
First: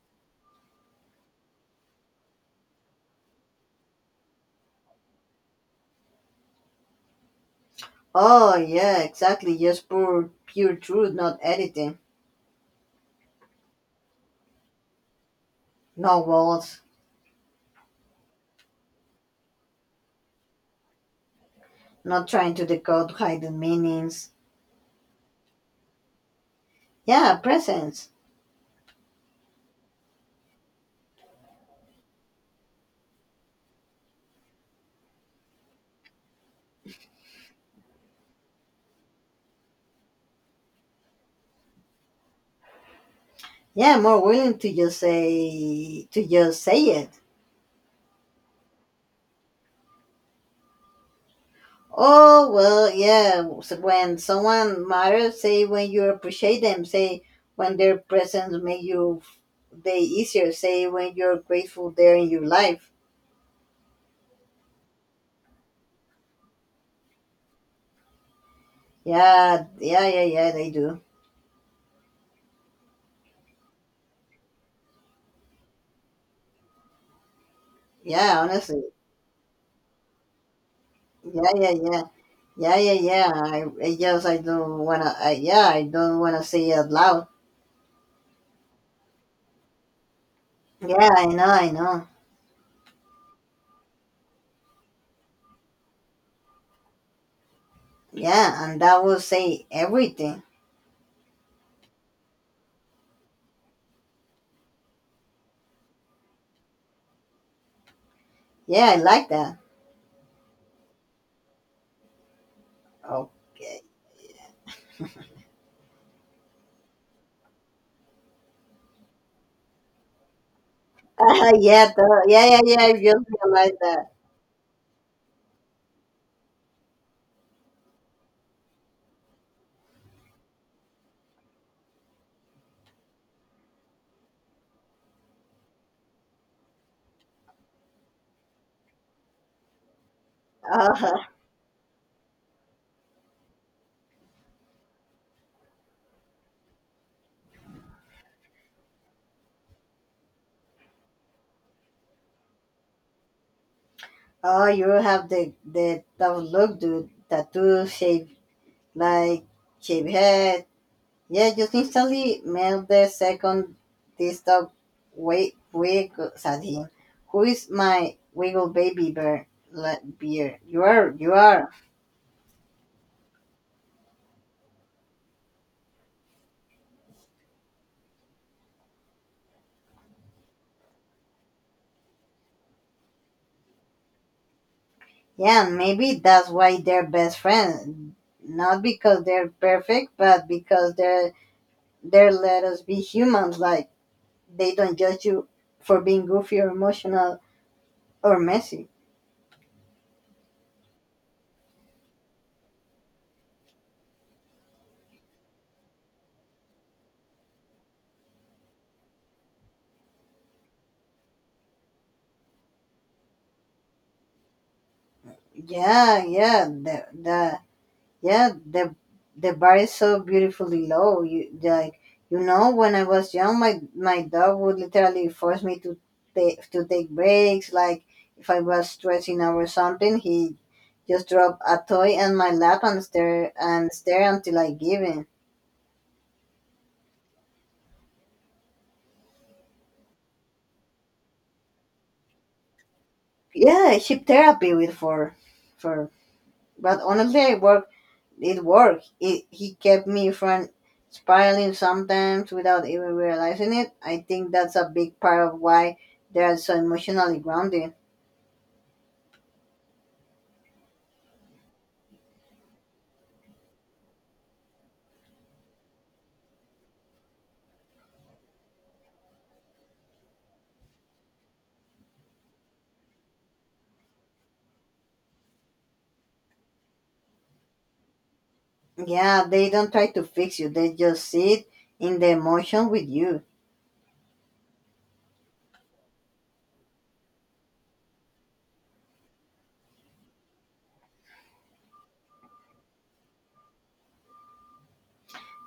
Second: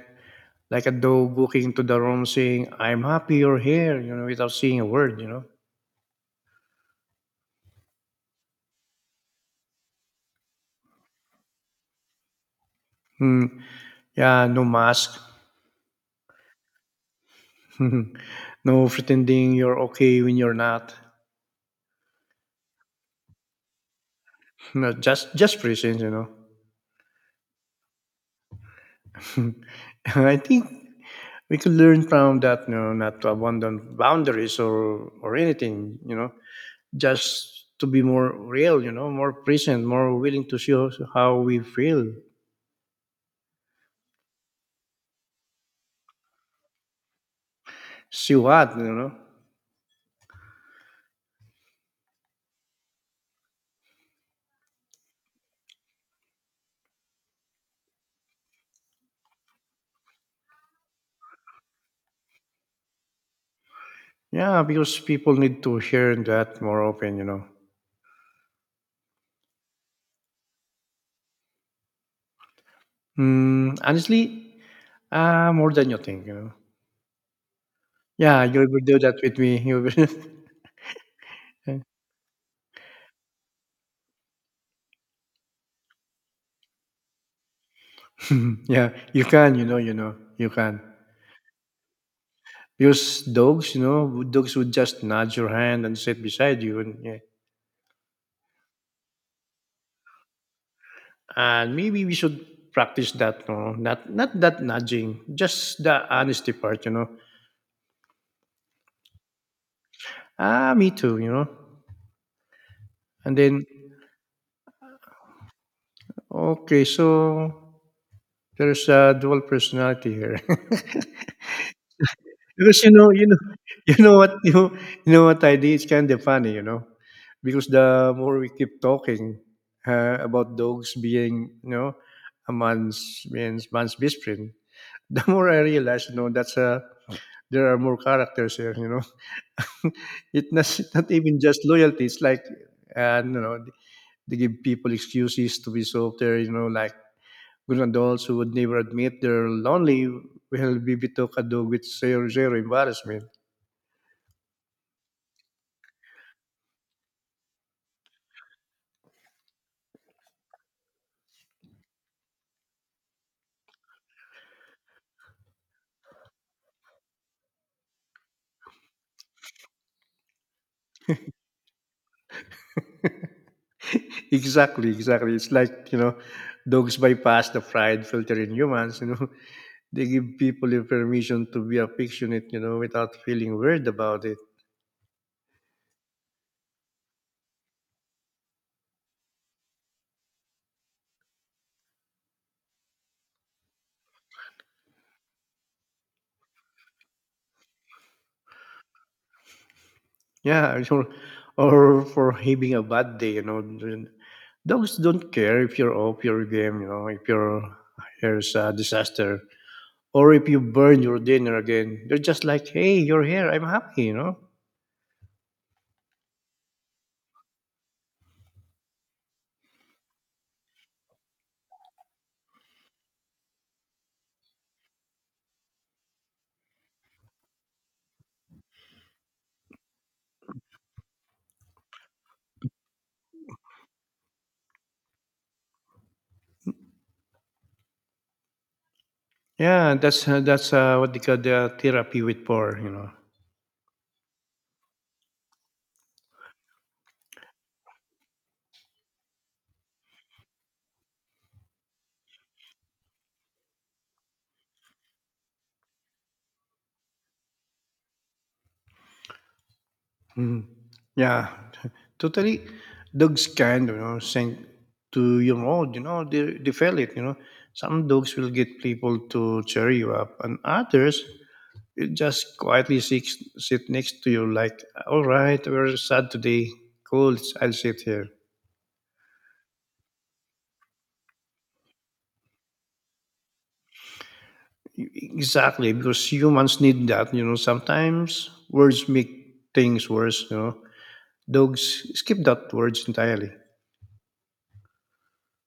A: like a dog walking into the room saying, "I'm happy you're here," you know, without saying a word, you know.
B: Oh yeah, exactly. Just pure, pure truth, not editing.
A: Hmm. Yeah, no mask.
B: No walls.
A: <laughs> No pretending you're okay when you're not. <laughs>
B: Not trying to decode hidden meanings.
A: No, just just presence, you know.
B: Yeah, presence.
A: <laughs> <laughs> I think we could learn from that, you know, not to abandon boundaries or or anything, you know, just to be more real, you know, more present, more willing to see us- how we feel,
B: Yeah, more willing to just say to just say it.
A: see what, you know.
B: Oh well, yeah. So when someone matters, say when you appreciate them. Say when their presence make you day easier. Say when you're grateful they're in your life.
A: Yeah, because people need to hear that more often, you know.
B: Yeah, yeah, yeah, yeah. They do.
A: Mm, honestly, uh, more than you think, you know.
B: Yeah,
A: Yeah, you will
B: honestly.
A: do that with me. You will
B: Yeah, yeah, yeah, yeah, yeah, yeah. I, I just I don't wanna. I, yeah, I don't wanna say it out loud.
A: <laughs> yeah, you can, you know, you know, you can.
B: Yeah, I know, I know.
A: Because dogs, you know, dogs would just nudge your hand and sit beside you, and yeah.
B: Yeah, and that will say everything.
A: And maybe we should practice that, no? Not not that nudging, just the honesty part, you know.
B: Yeah, I like that.
A: Ah, me too, you know. And then
B: Okay. <laughs>
A: okay, so there's a dual personality here. <laughs>
B: Uh, yeah, the, yeah, yeah, yeah.
A: Because you
B: I
A: know, you
B: just
A: know,
B: realized
A: <laughs> you
B: that.
A: know
B: <laughs>
A: what you you know what I did. It's kind of funny, you know, because the more we keep talking uh, about dogs being, you know, a man's man's man's best friend, <laughs> the more I realize, you know, that's uh, there are more characters here. You know, <laughs> it not, not
B: Uh,
A: even just loyalty. It's like, uh, you know, they give people excuses to be so there. You know, like good adults who would never admit they're lonely will be bitokado with zero zero embarrassment.
B: oh, you have the the tough look, dude. Tattoo shape, like shape head. Yeah, just instantly melt the second this dog wait wiggles at him. Who is my wiggle baby bear? La, beer? You are, you are.
A: <laughs> Exactly, exactly. It's like you know, dogs bypass the pride filter in humans. You know, <laughs> they give people the permission to be affectionate. You know, without feeling weird about it.
B: Yeah, maybe that's why they're best friends. Not because they're perfect, but because they're they're let us be humans. Like they don't judge you for being goofy or emotional or messy.
A: Yeah, <laughs> or or for having a bad day, you know. Then Dogs don't care if you're off your game, you know, if your hair's a disaster, or if you burn your dinner again. They're just like, hey, you're here, I'm happy, you know.
B: Yeah, yeah, that that yeah the the bar is so beautifully low you like you know when I was young my my dog would literally force me to take to take breaks like if I was stressing out or something he just drop a toy in my lap and stare and stare until I give in.
A: Yeah, that's uh, that's uh, what they call the therapy with porn, you know.
B: Yeah, ship therapy with for for, but honestly I work it worked. It He kept me from spiraling sometimes without even realizing it. I think that's a big part of why they are so emotionally grounded.
A: Mhm. Yeah, <laughs> totally. Dogs kind, you know, send to your mood, you know, they, they feel it, you know. Some dogs will get people to cheer you up, and others it just quietly sit, sit next to you like, all right, we're sad today, cool, I'll sit here.
B: Yeah, they don't try to fix you. They just sit in the emotion with you.
A: E, exactly, because humans need that, you know, sometimes words make things worse, you know. Dogs skip that words entirely.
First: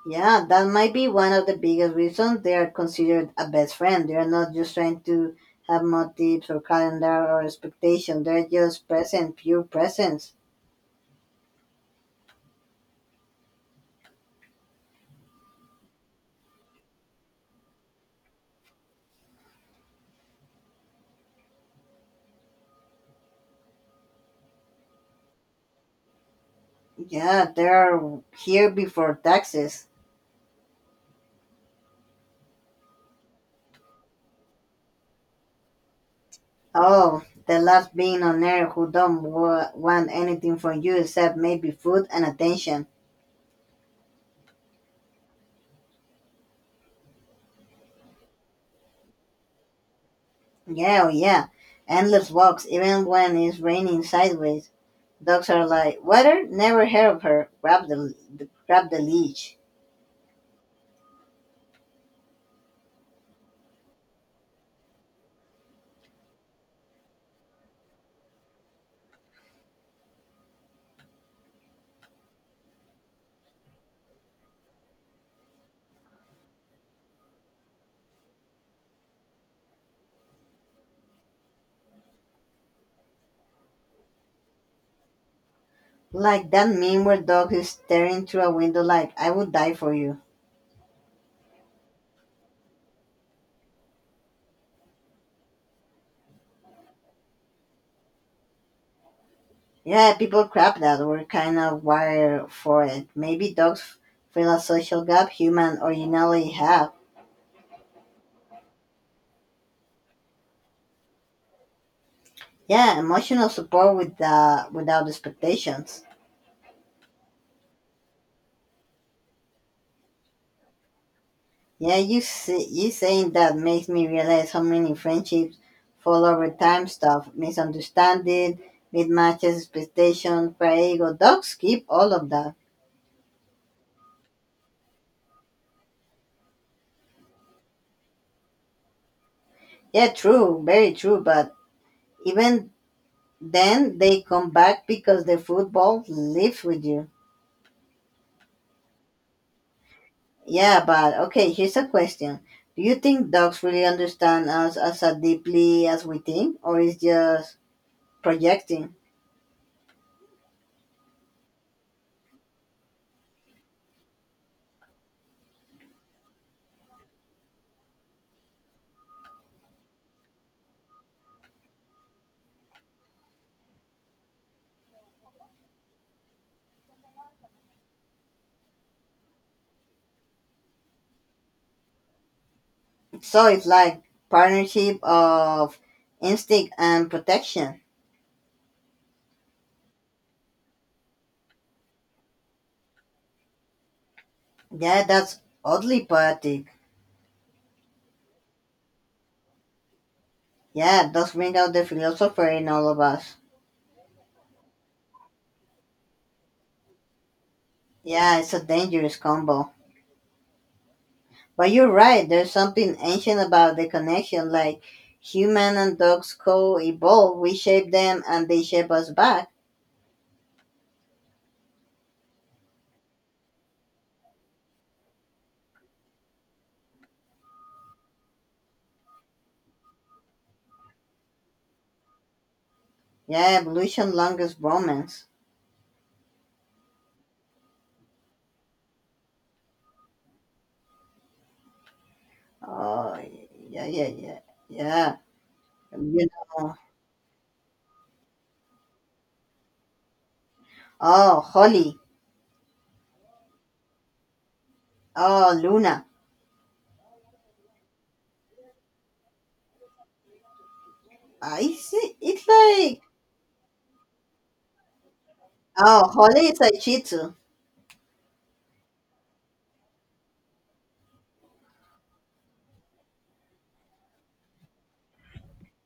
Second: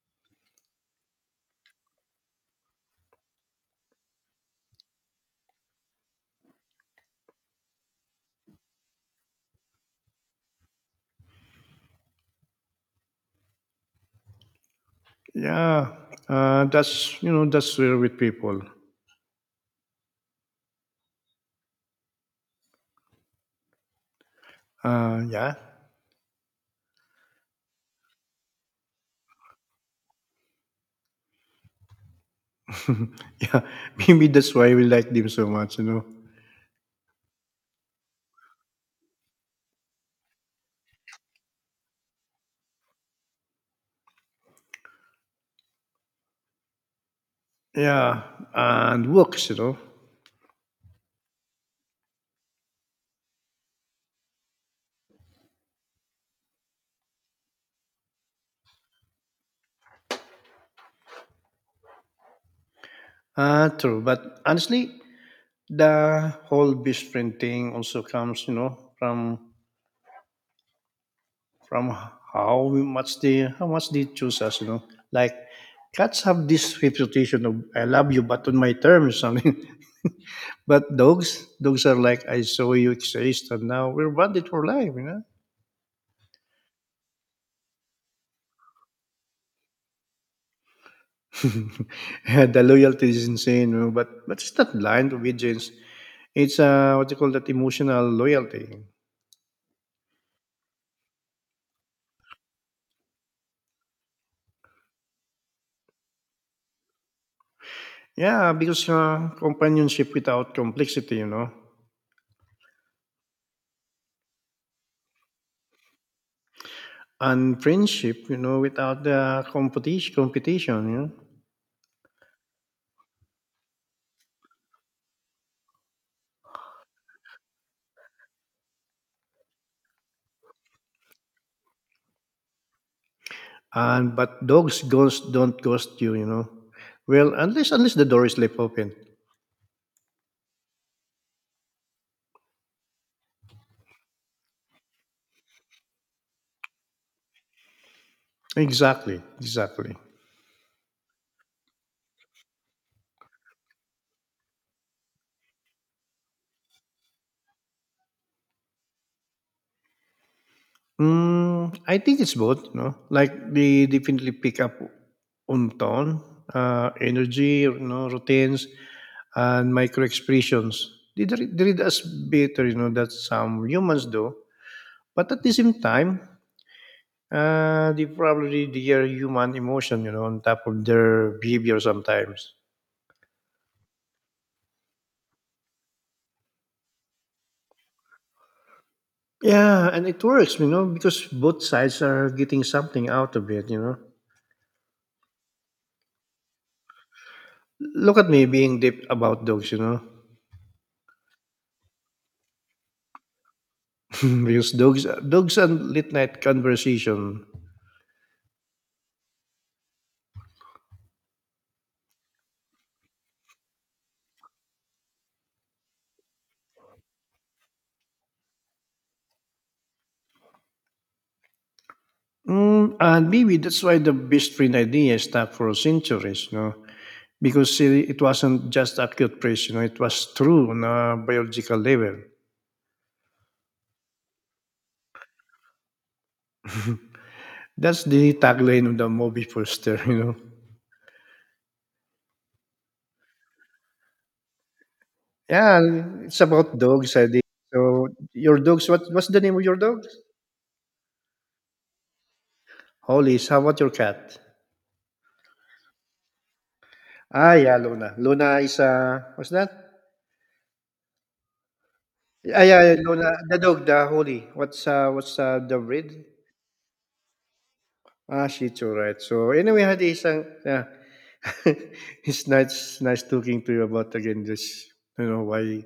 B: Yeah, that might be one of the biggest reasons they are considered a best friend. They are not just trying to have motives or calendar or expectation. They're just present, pure presence.
A: Yeah, uh, that's you know that's real with people. Uh, yeah.
B: Yeah, they're here before taxes.
A: <laughs> Yeah, maybe that's why we like them so much, you know.
B: Oh, the last being on earth who don't wa- want anything from you except maybe food and attention.
A: Yeah, and works, you know.
B: Yeah, oh yeah. Endless walks, even when it's raining sideways. Dogs are like, water? Never heard of her. Grab the, grab the leash.
A: Uh, true but honestly the whole best thing also comes you know from from how we- much they how much they choose us, you know, like cats have this reputation of "I love you but on my terms" something. <laughs> But dogs, dogs are like, I saw you exist and now we're bonded for life, you know.
B: Like that meme where dog is staring through a window like, I would die for you.
A: <laughs> The loyalty is insane, you know, but but it's not blind obedience, it's uh what you call that, emotional loyalty.
B: Yeah, people crap that. We're kind of wired for it. Maybe dogs fill a social gap human originally have.
A: Yeah because uh, companionship without complexity, you know.
B: Yeah, emotional support with uh, without expectations.
A: And friendship, you know, without the competition, competition, you know.
B: Yeah, you see you saying that makes me realize how many friendships fall over time stuff misunderstanding mismatches expectation pride ego dogs keep all of that.
A: And but dogs ghost don't ghost you, you know. Well, unless unless the door is left open.
B: Yeah, true, very true, but even then they come back because the football lives with you.
A: Exactly, exactly.
B: Yeah, but okay, here's a question, do you think dogs really understand us as a deeply as we think or is just projecting?
A: Mm, I think it's both, you know. Like they definitely pick up on tone, uh, energy, you know, routines, and micro expressions. They, re- they read us better, you know, that some humans do. But at the same time, Uh, they probably their human emotion, you know, on top of their behavior sometimes.
B: So it's like partnership of instinct and protection.
A: Yeah, and it works, you know, because both sides are getting something out of it, you know.
B: Yeah, that's oddly poetic.
A: Look at me being deep about dogs, you know.
B: Yeah, it does bring out the philosopher in all of us.
A: <laughs> Because dogs, dogs and late night conversation.
B: Yeah, it's a dangerous combo. But you're right, there's something ancient about the connection, like human and dogs co evolve, we shape them and they shape us back.
A: Mm, and maybe that's why the best friend idea stuck for centuries, you know, because it it wasn't just a cute phrase, you know, it was true on a biological level.
B: Yeah, evolution longest romance.
A: That's the tagline of the movie poster, <laughs> you know.
B: Oh yeah, yeah, yeah, yeah.
A: Yeah,
B: You
A: it's
B: know,
A: about dogs, I think. So your dogs, what what's the name of your dogs?
B: oh, Holly.
A: Hollies. How about your cat?
B: Oh, Luna.
A: Ah, yeah, Luna. Luna is uh, what's that?
B: I see. It's
A: Ah, yeah, yeah,
B: like
A: Luna. The dog, the Holly. What's uh, what's uh, the
B: oh,
A: breed?
B: Holly is a cheat too.
A: Ah, Shih Tzu, right. So anyway, Hadi, isang yeah. <laughs> It's nice, nice talking to you about again this. You know why,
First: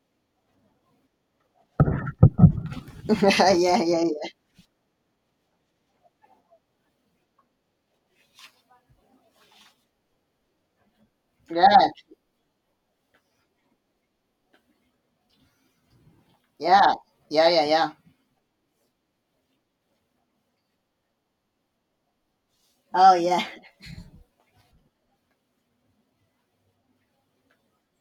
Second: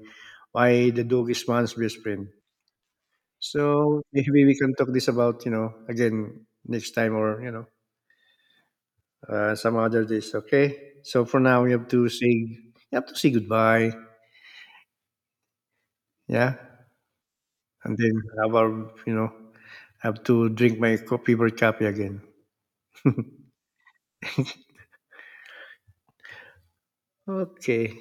A: why the dog is man's best friend.
B: <laughs> Yeah, yeah,
A: So
B: yeah,
A: maybe we can talk this about you know again next time or you know. Uh, some other days. Okay. So for now, we have
B: yeah,
A: to say you have to say goodbye. Yeah,
B: yeah, yeah, yeah, yeah.
A: and then have our you know have to drink my co- favorite coffee again.
B: Oh yeah.
A: <laughs> Okay.